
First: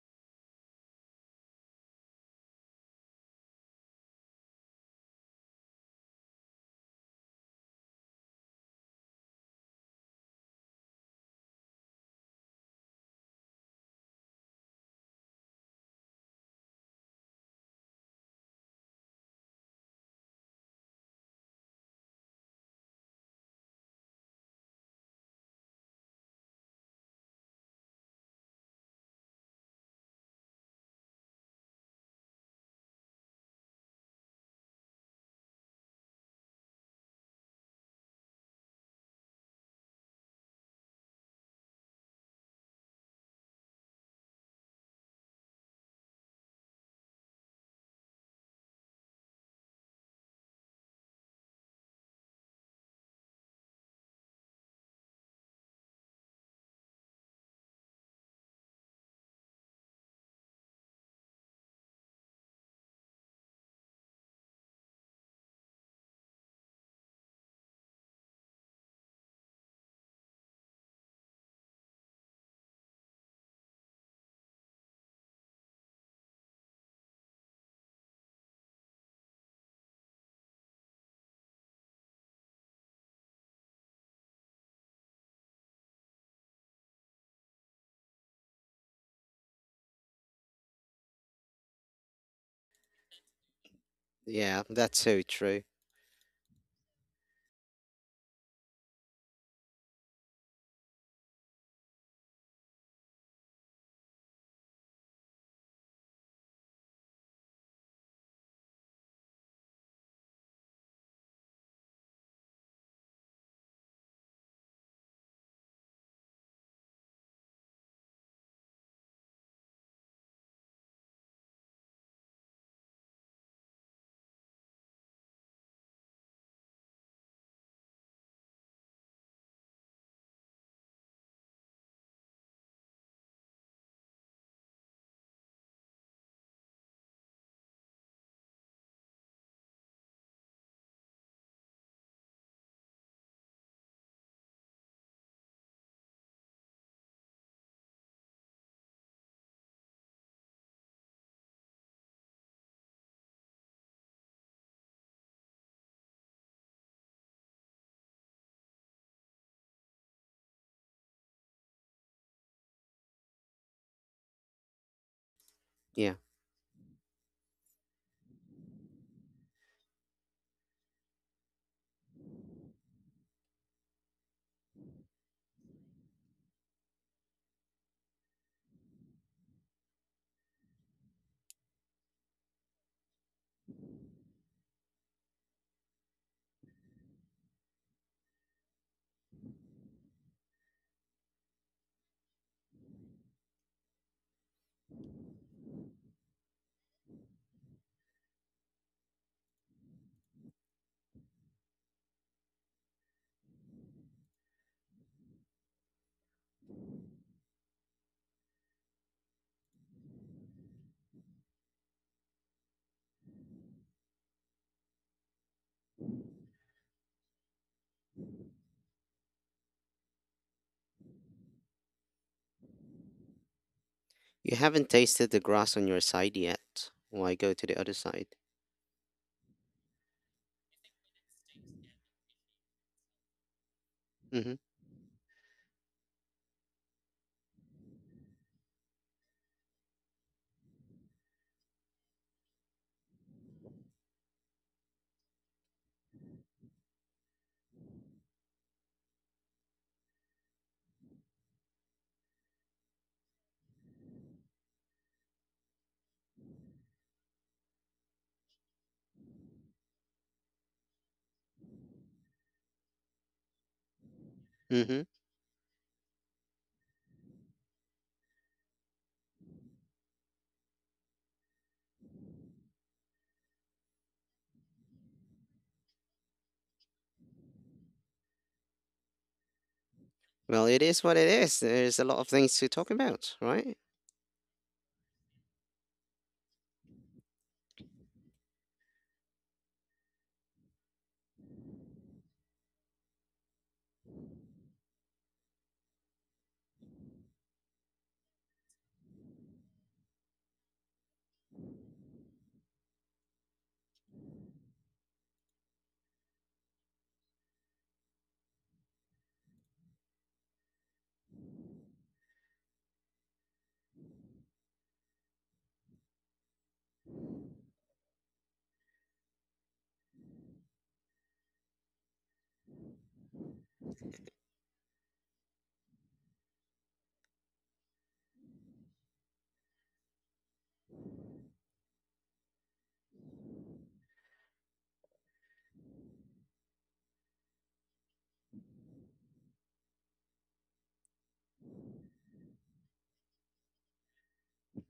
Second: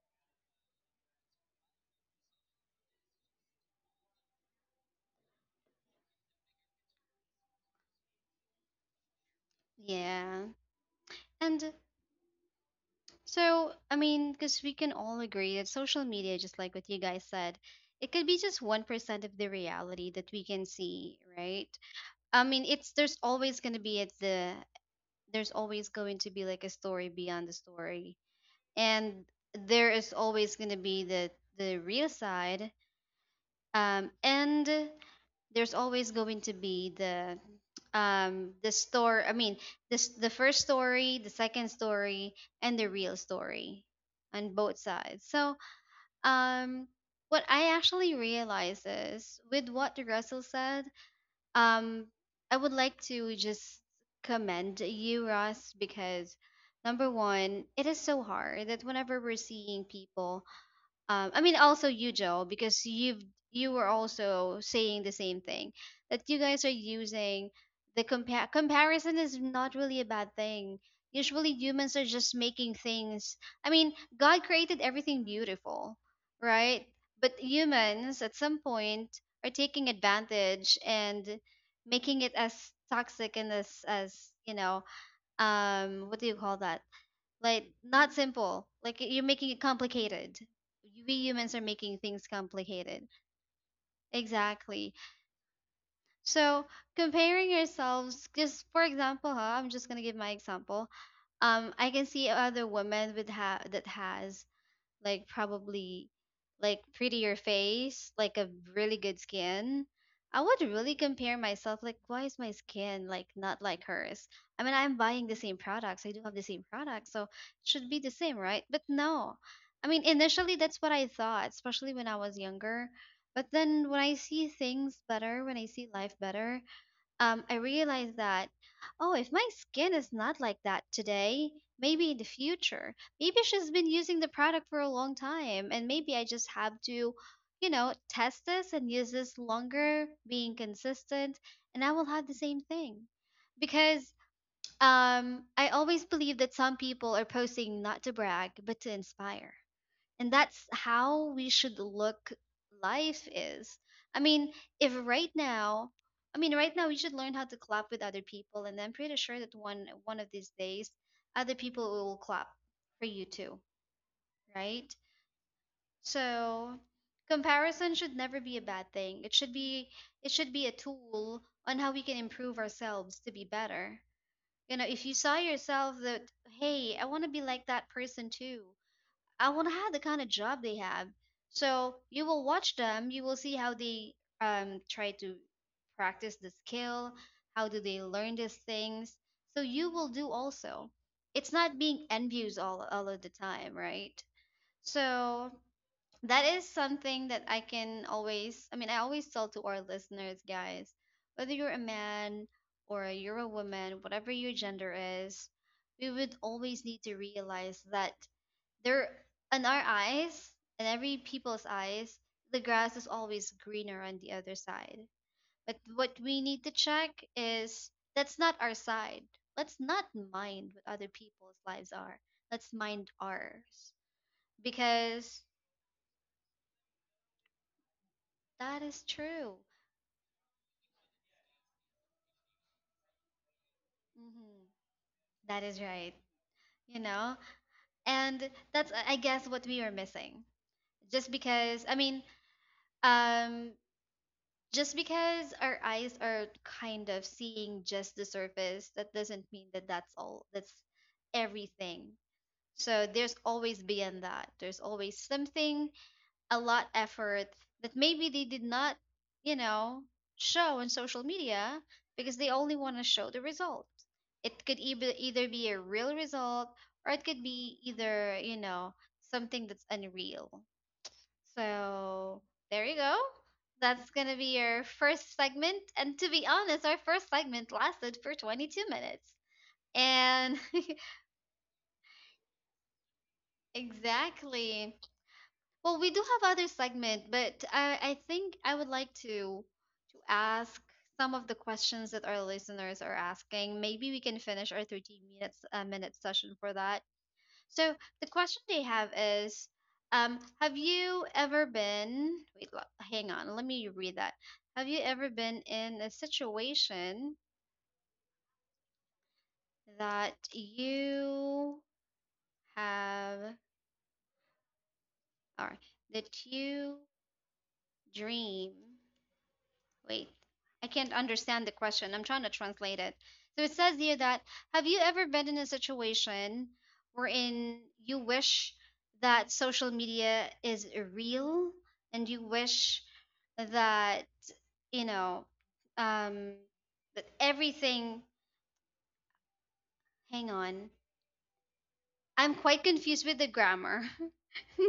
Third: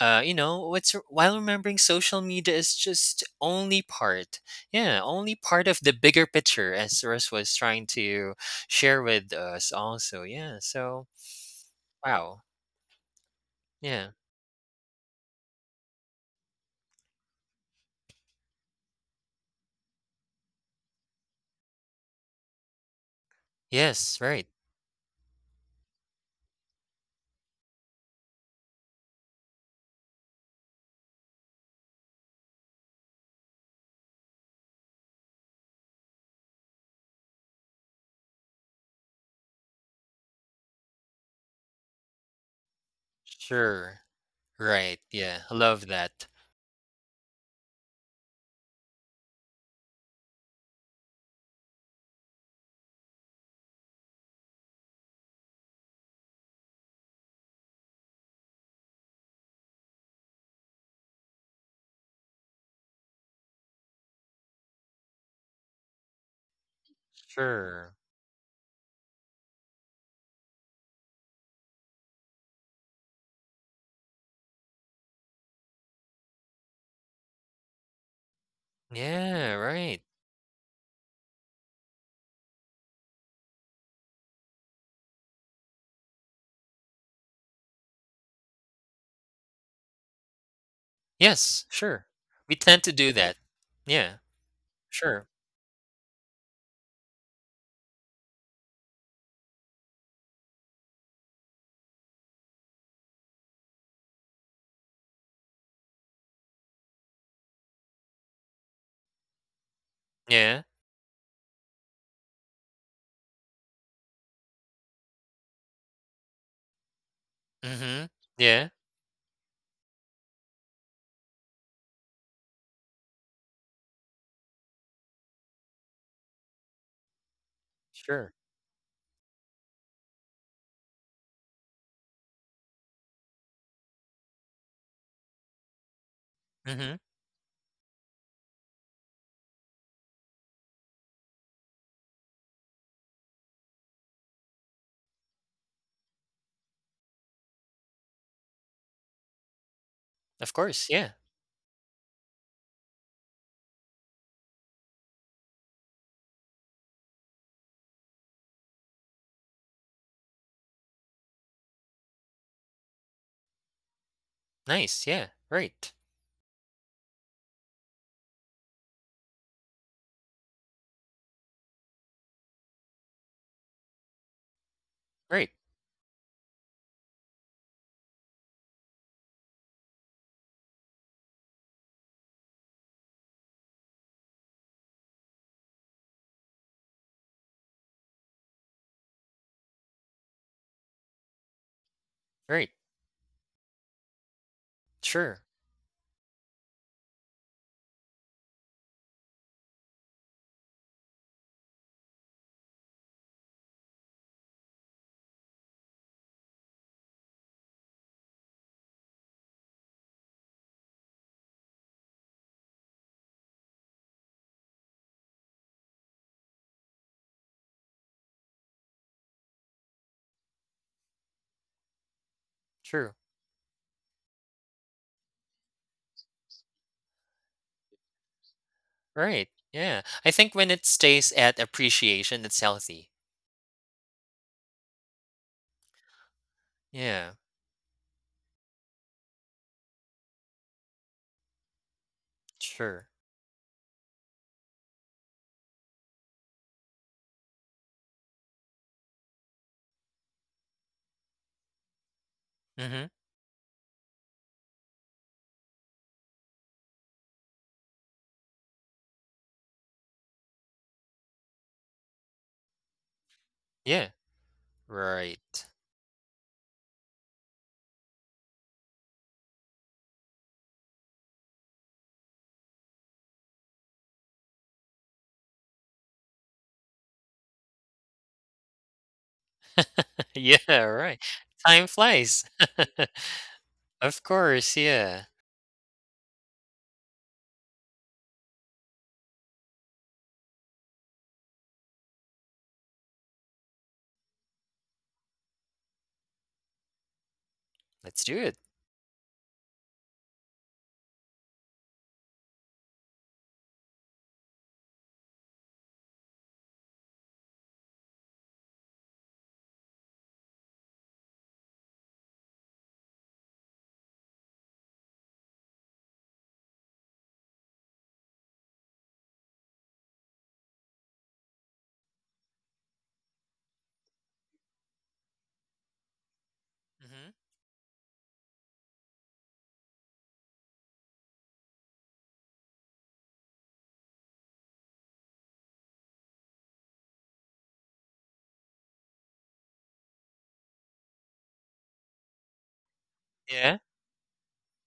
Speaker 2: you know, what's while remembering social media is just only part, yeah, only part of the bigger picture, as Russ was trying to share with us, also,
Speaker 1: Yeah.
Speaker 2: yeah. So,
Speaker 1: And
Speaker 2: wow,
Speaker 1: so, I
Speaker 2: yeah,
Speaker 1: mean, because we can all agree that social media, just like what you guys said, it could be just 1% of the reality that we can see, right? I mean, it's, there's always going to be at
Speaker 2: yes, right,
Speaker 1: the, there's always going to be like a story beyond the story. And there is always going to be the real side, and there's always going to be the, the store I mean this, the first story, the second story, and the real story
Speaker 2: sure,
Speaker 1: on both
Speaker 2: right,
Speaker 1: sides.
Speaker 2: yeah,
Speaker 1: So,
Speaker 2: love that,
Speaker 1: um what I actually realize is with what Russell said. um I would like to just commend you, Russ, because number one, it is so hard that whenever we're seeing people, also you, Joe, because you've, you were also saying the same thing, that you guys are using
Speaker 2: sure,
Speaker 1: the compare comparison is not really a bad thing. Usually humans are just making things. I mean, God created everything beautiful, right? But humans at some point
Speaker 2: yeah,
Speaker 1: are taking
Speaker 2: right,
Speaker 1: advantage and making it as toxic and as, what do you call that, like not simple, like you're making it complicated. We humans
Speaker 2: yes,
Speaker 1: are making
Speaker 2: sure.
Speaker 1: things
Speaker 2: We tend to do
Speaker 1: complicated,
Speaker 2: that, yeah,
Speaker 3: Yeah,
Speaker 1: exactly.
Speaker 3: that's so
Speaker 2: sure,
Speaker 3: true.
Speaker 1: So comparing yourselves, just for example, huh, I'm just gonna give my example. I can see other women with that has, like, probably, like, prettier face, like a really good skin. I
Speaker 2: yeah,
Speaker 1: would really compare myself like why is my skin like not like hers? I mean, I'm buying the same products. I do have the same products, so it should be
Speaker 2: mm-hmm,
Speaker 1: the same, right?
Speaker 2: yeah,
Speaker 1: But no. I mean, initially that's what I thought, especially when I was younger. But then when I see things better, when I see life better, I realized
Speaker 2: sure,
Speaker 1: that, oh, if my skin is not like that today, maybe in the future, maybe she's been using the product for a long time, and maybe I just have
Speaker 2: mm-hmm,
Speaker 1: to, you know, test this and use this longer, being consistent, and I will have the same thing. Because I always believe that some people are posting not to brag, but to inspire, and
Speaker 2: of
Speaker 1: that's
Speaker 2: course, yeah,
Speaker 1: how we should look. Life is, i mean if right now, I mean right now, we should learn how to clap with other people, and I'm pretty sure that one of these days other people will clap for you too, right?
Speaker 2: nice, yeah, right,
Speaker 3: Yeah.
Speaker 1: So comparison should never be a bad thing. It should be, it should be a tool on how we can improve ourselves to be better. You know, if you saw
Speaker 2: right,
Speaker 1: yourself that, hey, I want to be like that person too, I want to have the kind of job they have. So you will watch them, you will see how they, try to practice the skill, how do they learn these things. So you will do also. It's not being envious
Speaker 2: right.
Speaker 1: all of the time, right?
Speaker 2: True.
Speaker 1: So that is something that I can always, I mean, I always tell to our listeners, guys, whether you're a man or you're a woman, whatever your gender is, we would always need to realize that there, in our eyes, in every people's eyes, the grass is always greener on the other side. But what we need to check is that's not our side. Let's not mind what other people's lives are. Let's mind
Speaker 2: True.
Speaker 1: ours
Speaker 3: You haven't tasted the
Speaker 1: because
Speaker 3: grass on your side yet. Why go to the other side?
Speaker 1: that is
Speaker 2: Right.
Speaker 1: true.
Speaker 2: Yeah. I think when it stays at appreciation, it's healthy.
Speaker 3: Mm-hmm.
Speaker 1: Mhm. That is right. You
Speaker 2: Yeah,
Speaker 1: know, and that's I guess what we are missing. Just because, I mean,
Speaker 2: sure.
Speaker 1: um, just because our eyes are kind of seeing just the surface, that doesn't mean that that's all, that's everything.
Speaker 2: Mm-hmm.
Speaker 1: So there's always beyond that, there's always something, a lot effort that maybe they did not, you know, show on social media because they only want to show the result.
Speaker 2: Yeah,
Speaker 1: It could
Speaker 3: Mm-hmm.
Speaker 1: either,
Speaker 2: right.
Speaker 1: be a real result, or it could be either, you know, something that's unreal. So there you go. That's gonna be your first segment. And to be honest, our first segment lasted for 22 minutes. And
Speaker 3: Well, it
Speaker 2: Yeah,
Speaker 3: is what
Speaker 2: right.
Speaker 3: it is.
Speaker 2: Time
Speaker 3: There's a lot of
Speaker 2: flies.
Speaker 3: things to talk about, right?
Speaker 2: Of course,
Speaker 1: exactly.
Speaker 2: yeah.
Speaker 1: Well, we do have other segment, but I think I would like to ask some of the questions that our listeners are asking. Maybe we can finish our 13 minute session for that. So
Speaker 2: Let's
Speaker 1: the
Speaker 2: do it.
Speaker 1: question they have is, have you ever been? Wait, hang on. Let me read that. Have you ever been in a situation that you have, or that you dream? Wait, I can't understand the question. I'm trying to translate it. So it says here that have you ever been in a situation
Speaker 2: hmm
Speaker 1: wherein you wish that social media is real and you wish that, you know, um, that everything, hang on, I'm quite confused with the
Speaker 2: Yeah,
Speaker 1: grammar.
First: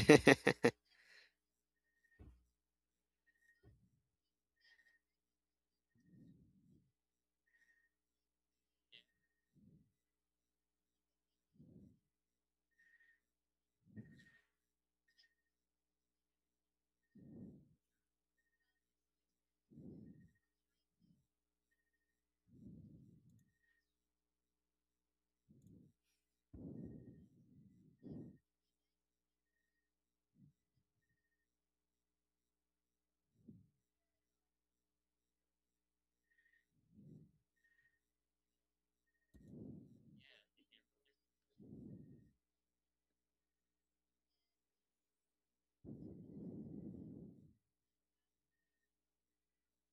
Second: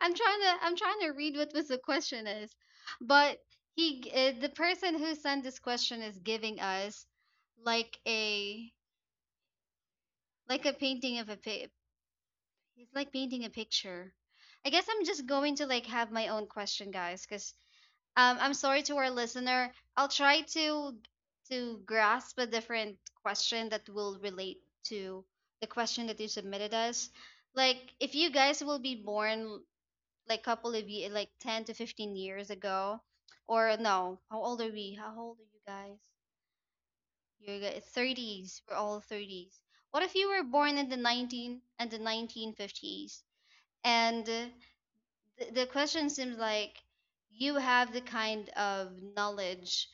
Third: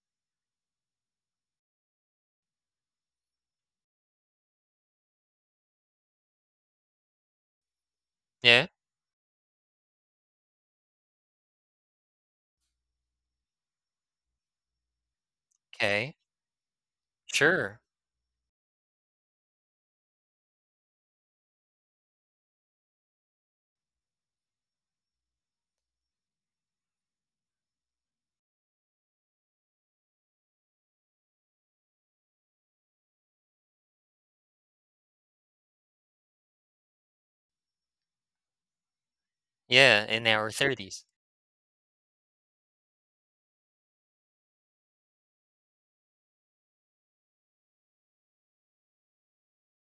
Speaker 1: I'm trying to I'm trying to read what was the question is, but the person who sent this question is giving us like
Speaker 2: yeah.
Speaker 1: a painting of a pic. He's like painting a picture. I guess I'm just going to like have
Speaker 2: Okay,
Speaker 1: my own question, guys, because
Speaker 2: sure.
Speaker 1: I'm sorry to our listener. I'll try to grasp a different question that will relate to the question that you submitted us. Like, if you guys will be born like couple of ye like 10 to 15 years ago, or no, how old are we? How old are you guys? Thirties. We're all thirties. What
Speaker 2: Yeah,
Speaker 1: if
Speaker 2: in
Speaker 1: you were
Speaker 2: our
Speaker 1: born in the
Speaker 2: 30s.
Speaker 1: nineteen fifties? And the question seems like you have the kind of knowledge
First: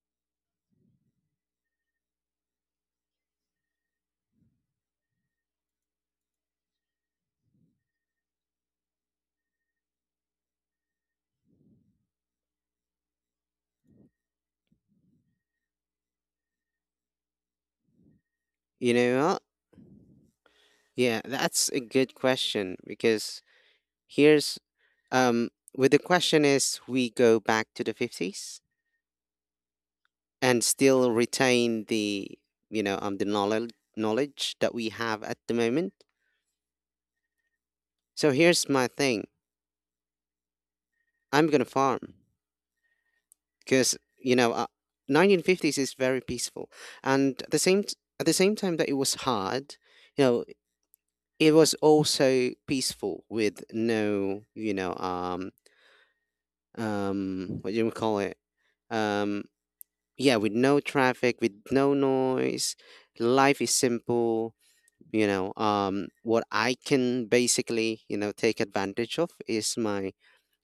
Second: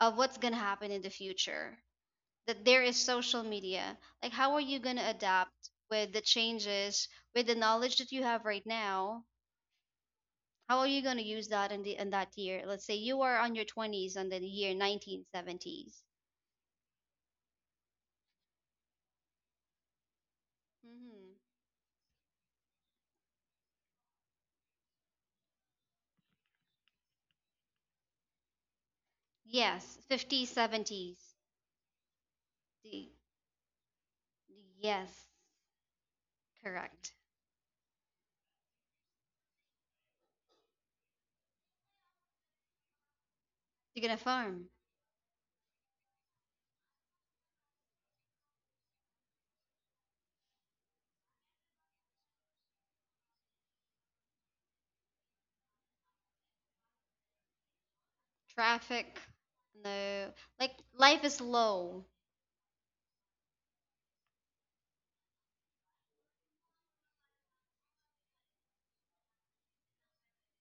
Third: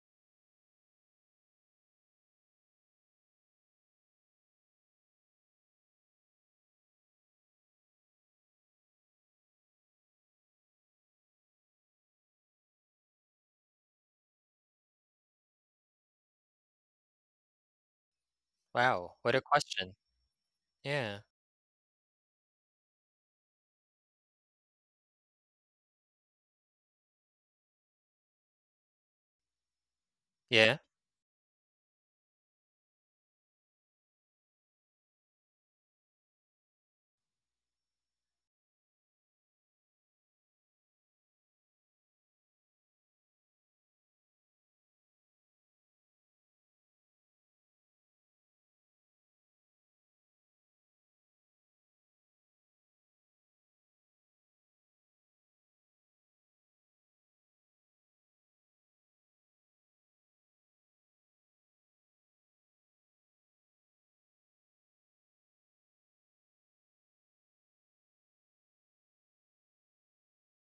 Speaker 1: of what's going to happen in the future, that there is social media. Like, how are you going to adapt with the changes, with the knowledge that you have right now? How are you going to use that in that year? Let's say you are on your 20s on the year 1970s.
Speaker 3: You
Speaker 2: Wow,
Speaker 3: know
Speaker 2: what a
Speaker 3: what?
Speaker 2: question. Yeah,
Speaker 3: Yeah,
Speaker 1: Mm-hmm.
Speaker 3: that's a good question, because here's um with the question is we go back to the 50s
Speaker 1: Yes. 50s.
Speaker 3: and
Speaker 2: yeah.
Speaker 3: still
Speaker 1: 70s.
Speaker 3: retain the,
Speaker 1: the,
Speaker 3: the knowledge that we have
Speaker 1: yes,
Speaker 3: at the moment.
Speaker 1: correct.
Speaker 3: So here's my thing, I'm gonna farm, because,
Speaker 1: You're going to farm.
Speaker 3: 1950s is very peaceful, and at the same time that it was hard. you know it was also peaceful, with no, what do you call it,
Speaker 1: Traffic.
Speaker 3: um
Speaker 1: No.
Speaker 3: yeah, with
Speaker 1: Like
Speaker 3: no
Speaker 1: life
Speaker 3: traffic,
Speaker 1: is
Speaker 3: with no
Speaker 1: low.
Speaker 3: noise. Life is simple. What I can basically, take advantage of is my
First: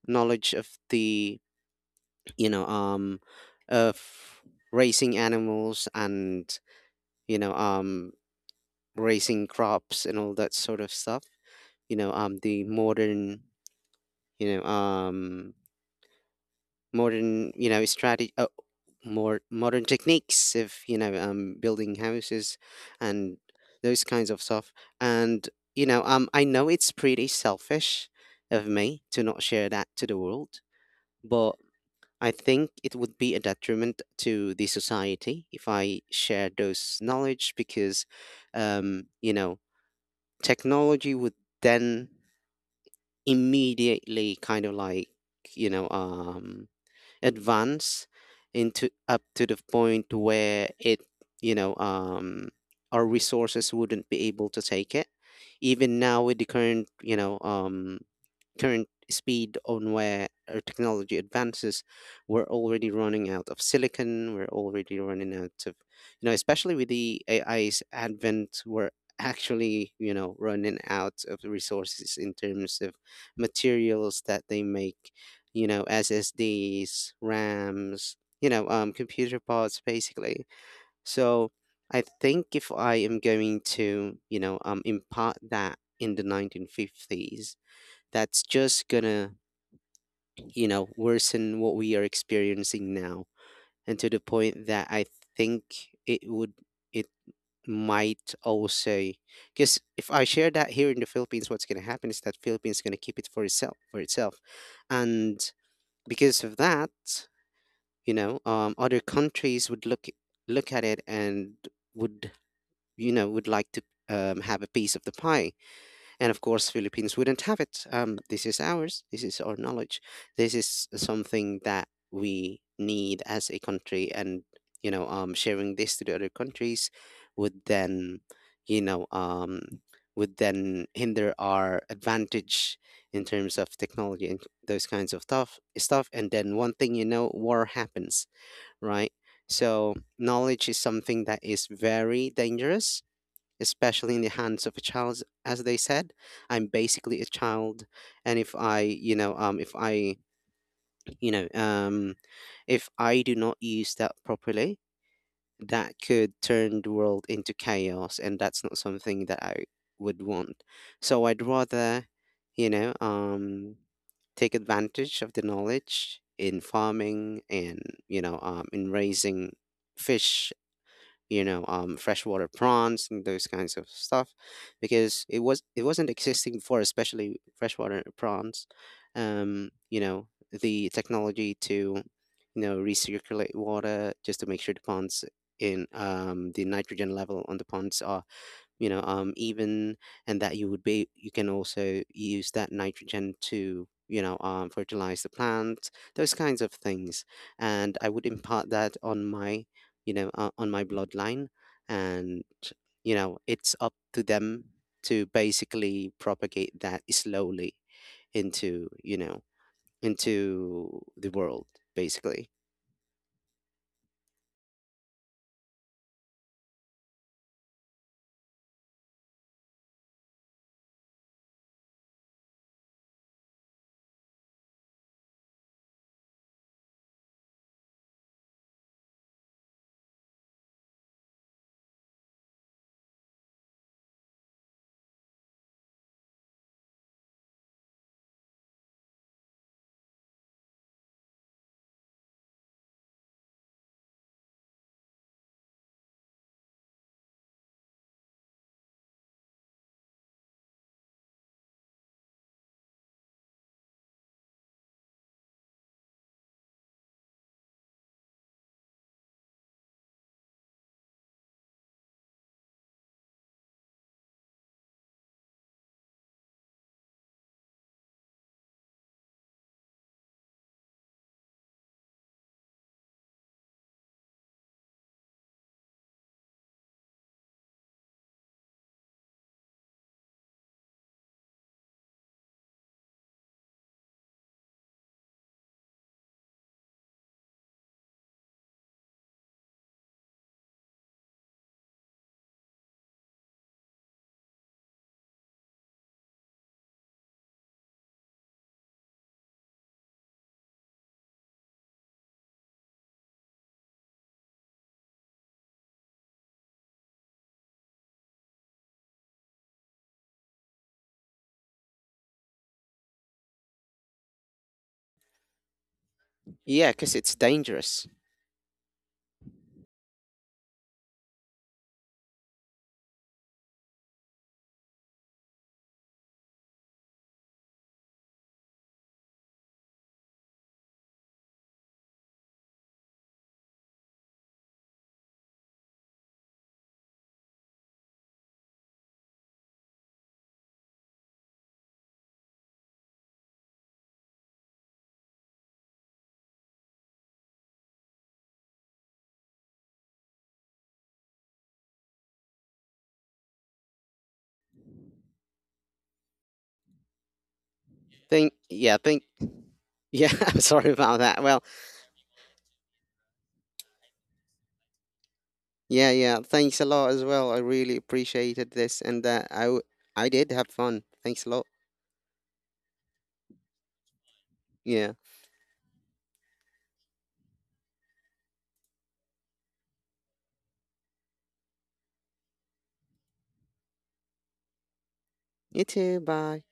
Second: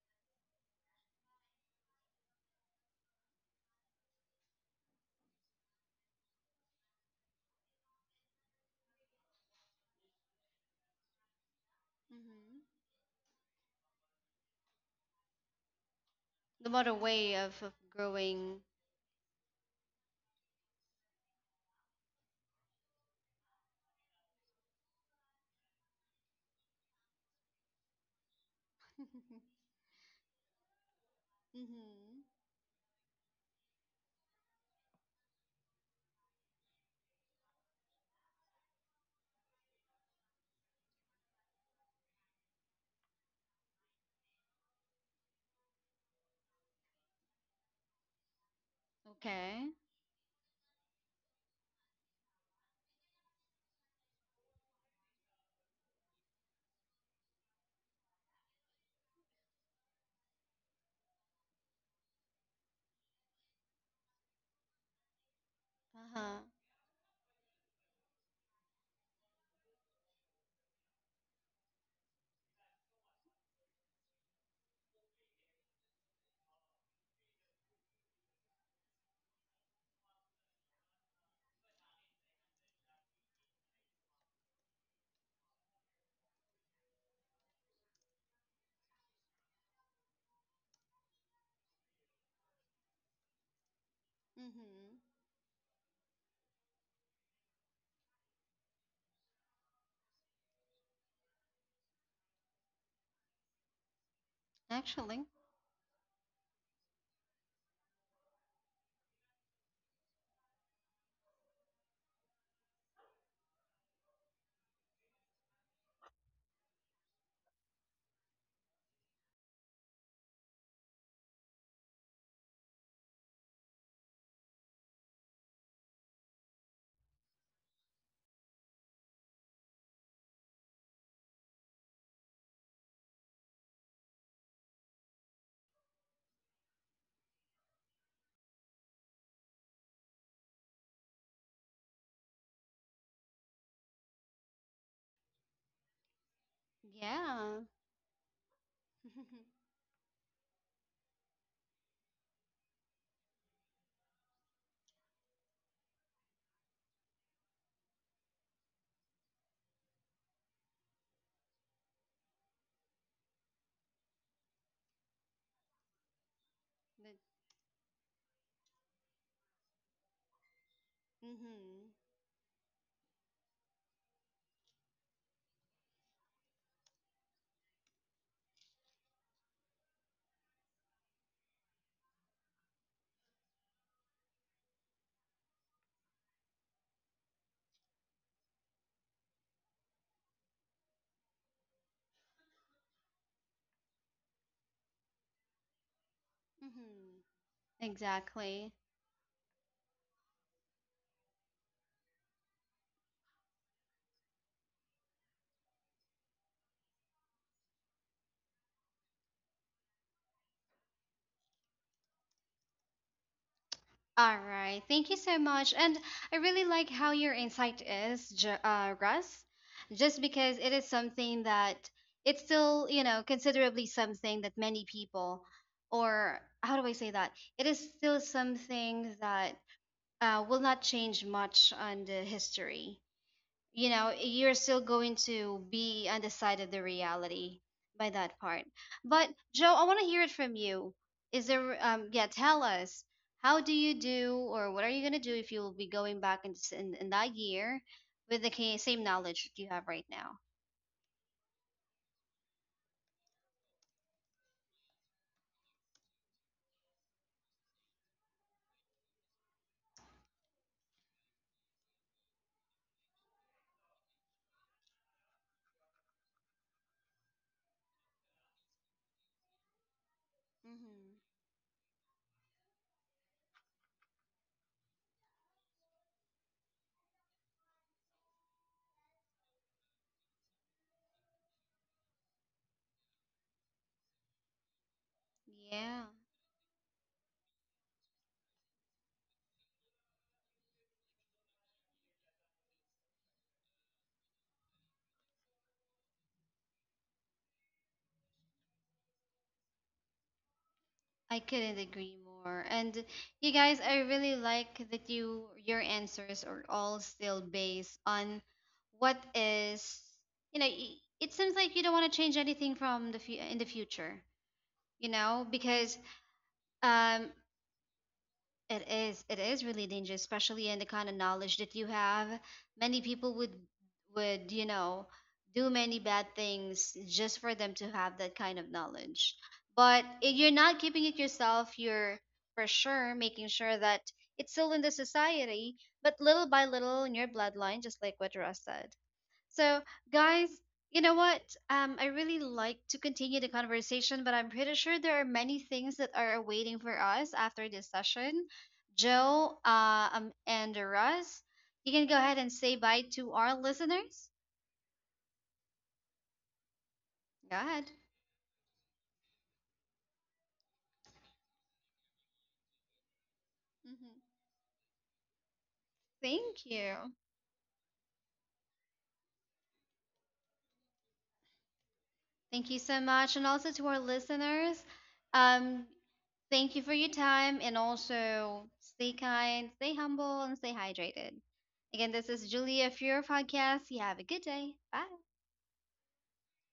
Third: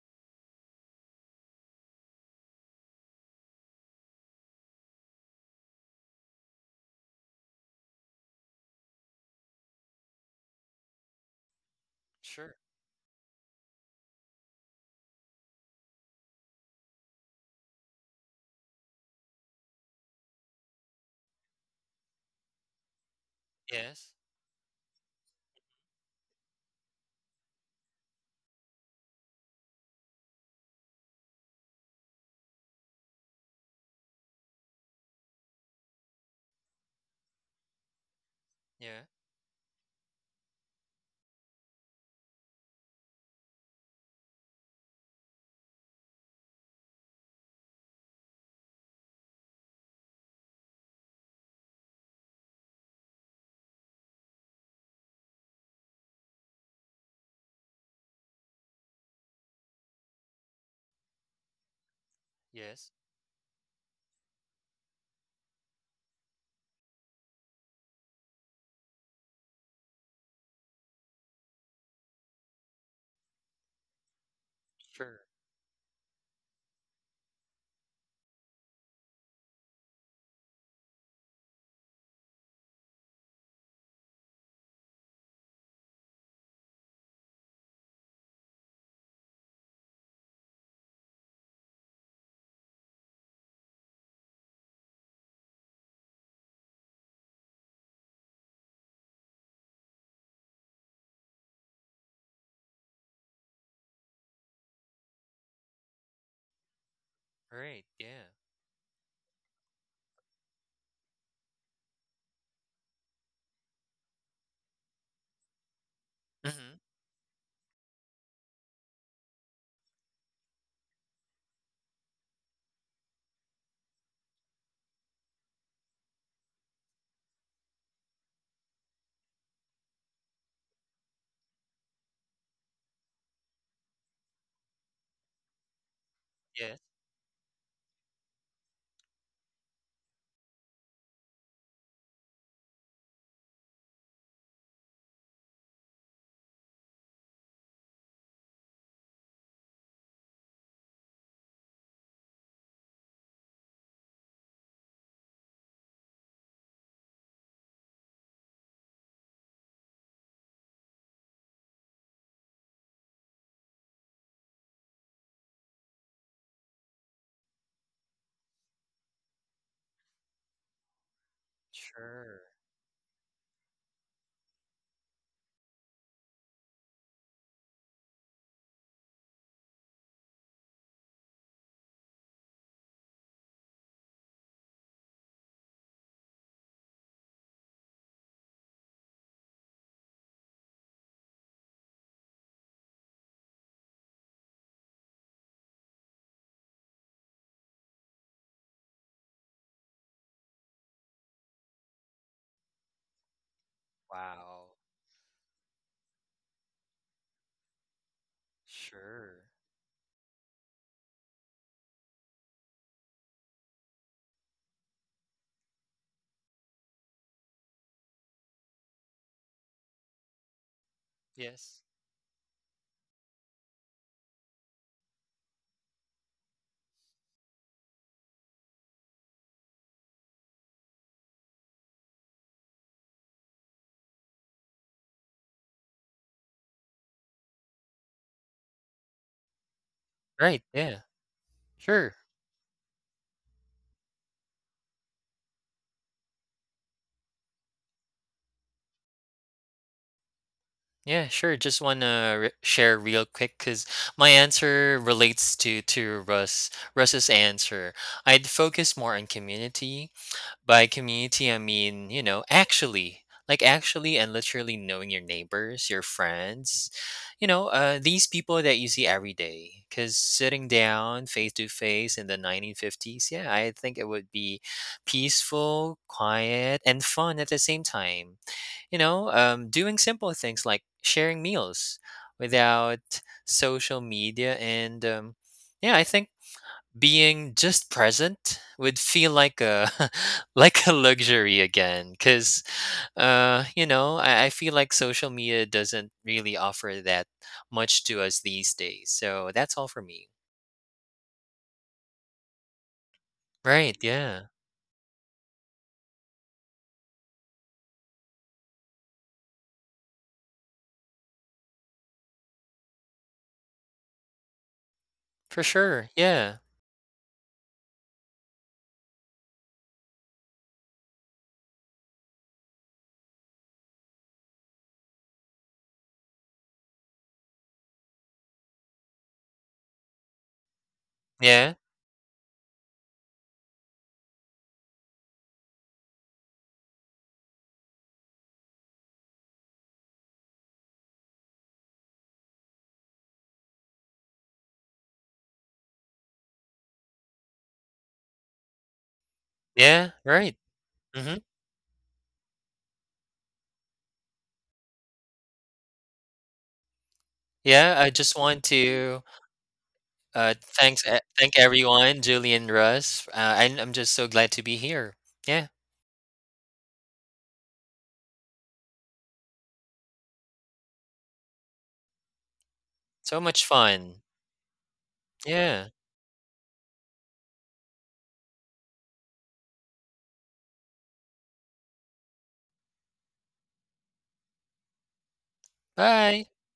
Speaker 3: knowledge of the you know of raising animals, and, you know um raising crops and all that sort of stuff.
Speaker 2: Sure.
Speaker 1: Hmm.
Speaker 3: The you know um
Speaker 1: The modern way
Speaker 3: modern,
Speaker 1: of, of
Speaker 3: strategy,
Speaker 1: growing.
Speaker 3: more modern techniques. If building houses and those
Speaker 2: Yes,
Speaker 3: kinds of stuff, and, I know it's pretty selfish of me to not share that to the world. But
Speaker 1: Mm-hmm.
Speaker 3: I think it would be a detriment to the society if I share those knowledge, because,
Speaker 2: yeah,
Speaker 3: um you know technology would then immediately kind of like you know um advance, into up to the
Speaker 1: Okay.
Speaker 3: point where it, you know um our resources wouldn't be able to take it. Even now with the current you know current speed on where our technology advances, we're already
Speaker 2: yes,
Speaker 3: running out of silicon. We're already running out of,
Speaker 1: Uh-huh.
Speaker 3: especially with the AI's advent, we're actually, running out of the resources in terms of materials that they make,
Speaker 2: sure.
Speaker 3: SSDs, RAMs, computer parts, basically. So I think if I am going to, impart that in the 1950s, that's just gonna, worsen what we are experiencing now. And to the point that I
Speaker 1: Mm-hmm.
Speaker 3: think it would, it might also, because if I share that here in the Philippines, what's gonna happen is that Philippines gonna keep it for itself,
Speaker 1: Actually,
Speaker 3: and because of that,
Speaker 2: Right, yeah.
Speaker 3: other countries would look at it, and would, would like to, have a piece of the pie. And of course,
Speaker 2: Mm-hmm.
Speaker 3: Philippines wouldn't have it. This is ours. This is our knowledge. This is something that we need as a country. And, sharing this to the other countries would then, you know, um, would then hinder our advantage in terms of technology and those kinds of stuff, and then one
Speaker 2: Yes,
Speaker 3: thing, war happens, right? So knowledge is something that is very dangerous, especially in the hands of a child, as they said. I'm basically a
Speaker 1: yeah.
Speaker 3: child. And if I you know um if I do not use that properly, that could turn the world into chaos, and that's not something that I would want. So I'd rather, you know um take advantage of the knowledge in
Speaker 1: But,
Speaker 3: farming, and, in raising fish,
Speaker 1: mm-hmm.
Speaker 2: sure.
Speaker 3: freshwater prawns and those kinds of stuff, because it wasn't existing before, especially freshwater prawns. um, you know the technology to, recirculate water just to make sure the ponds, in the nitrogen level on the ponds are, even, and that you would be you can also use that nitrogen to, fertilize the plant, those kinds of
Speaker 1: Mm-hmm.
Speaker 3: things. And I would
Speaker 1: Exactly.
Speaker 3: impart that on my bloodline, and, it's up to them
Speaker 2: Wow.
Speaker 3: to basically propagate that slowly, into you know
Speaker 2: Sure.
Speaker 3: into the world, basically.
Speaker 1: All right. Thank you so much. And I really like how your insight is, Russ, just because it is something that
Speaker 2: Yes.
Speaker 1: it's still, you know, considerably something that many people, or how do I say that? It is still something that will not change much on the history. You know, you're still going to be on the side of the reality by that part. But Joe, I want to hear it from
Speaker 2: Right.
Speaker 1: you.
Speaker 2: Yeah.
Speaker 1: Is there,
Speaker 2: Sure.
Speaker 1: yeah, tell us. How do you do, or what are you going to do if you'll be going back in that year with the same knowledge that you have right now?
Speaker 2: Yeah, sure. Just want to share real quick because my answer relates to Russ's answer. I'd focus more on community. By community, I mean, you know, actually, like actually and literally knowing your neighbors, your friends, you know, these people that you see every day. Because sitting
Speaker 1: Hmm.
Speaker 2: down face to face in the 1950s, yeah, I think it would be peaceful, quiet, and fun at the same time. You know, doing simple things like sharing meals without social media. And Yeah, I
Speaker 1: Yeah.
Speaker 2: think being just present would feel like a like a luxury again because, you know, I feel like social media doesn't really offer that much to us these days. So that's all for me.
Speaker 1: I couldn't agree more. And you guys, I
Speaker 2: Right,
Speaker 1: really
Speaker 2: yeah,
Speaker 1: like that your answers are all still based on what is, you know, it seems like you don't want to change anything in the future, you know,
Speaker 2: for
Speaker 1: because
Speaker 2: sure, yeah,
Speaker 3: Yeah, because
Speaker 1: um
Speaker 3: it's dangerous.
Speaker 1: it is. It is really dangerous, especially in the kind of knowledge that you have. Many people would would do many bad things just for them to have that kind of knowledge. But if you're not keeping it
Speaker 2: yeah,
Speaker 1: yourself, you're for sure making sure that it's still in the society, but little by little in your bloodline, just like what Ross said. So, guys, you know what? I really like to continue the conversation, but I'm pretty sure there are many things that are awaiting for us after this session. Joe,
Speaker 2: yeah, right.
Speaker 1: and
Speaker 2: hmm
Speaker 1: Russ, you can go ahead and say bye to our listeners. Go ahead.
Speaker 2: yeah, I just
Speaker 3: Think
Speaker 2: want
Speaker 3: yeah
Speaker 2: to,
Speaker 3: think Yeah,
Speaker 2: uh,
Speaker 3: I'm sorry
Speaker 2: thanks,
Speaker 3: about that.
Speaker 2: thank
Speaker 3: Well,
Speaker 2: everyone, Julian, Russ, I'm just so
Speaker 1: Hmm.
Speaker 2: glad to be here. Yeah,
Speaker 3: yeah, yeah.
Speaker 1: Thank
Speaker 3: Thanks a lot
Speaker 1: you.
Speaker 3: as well. I really appreciated this, and that I did have fun. Thanks a lot.
Speaker 1: Thank you so much.
Speaker 2: so
Speaker 1: And
Speaker 2: much
Speaker 1: also to our
Speaker 2: fun.
Speaker 1: listeners,
Speaker 3: Yeah.
Speaker 1: um,
Speaker 2: Yeah.
Speaker 1: thank you for your time. And also stay kind, stay humble, and stay hydrated. Again, this is Julia for your podcast. You have a good day. Bye.
Speaker 3: You too.
Speaker 2: Bye.
Speaker 3: Bye.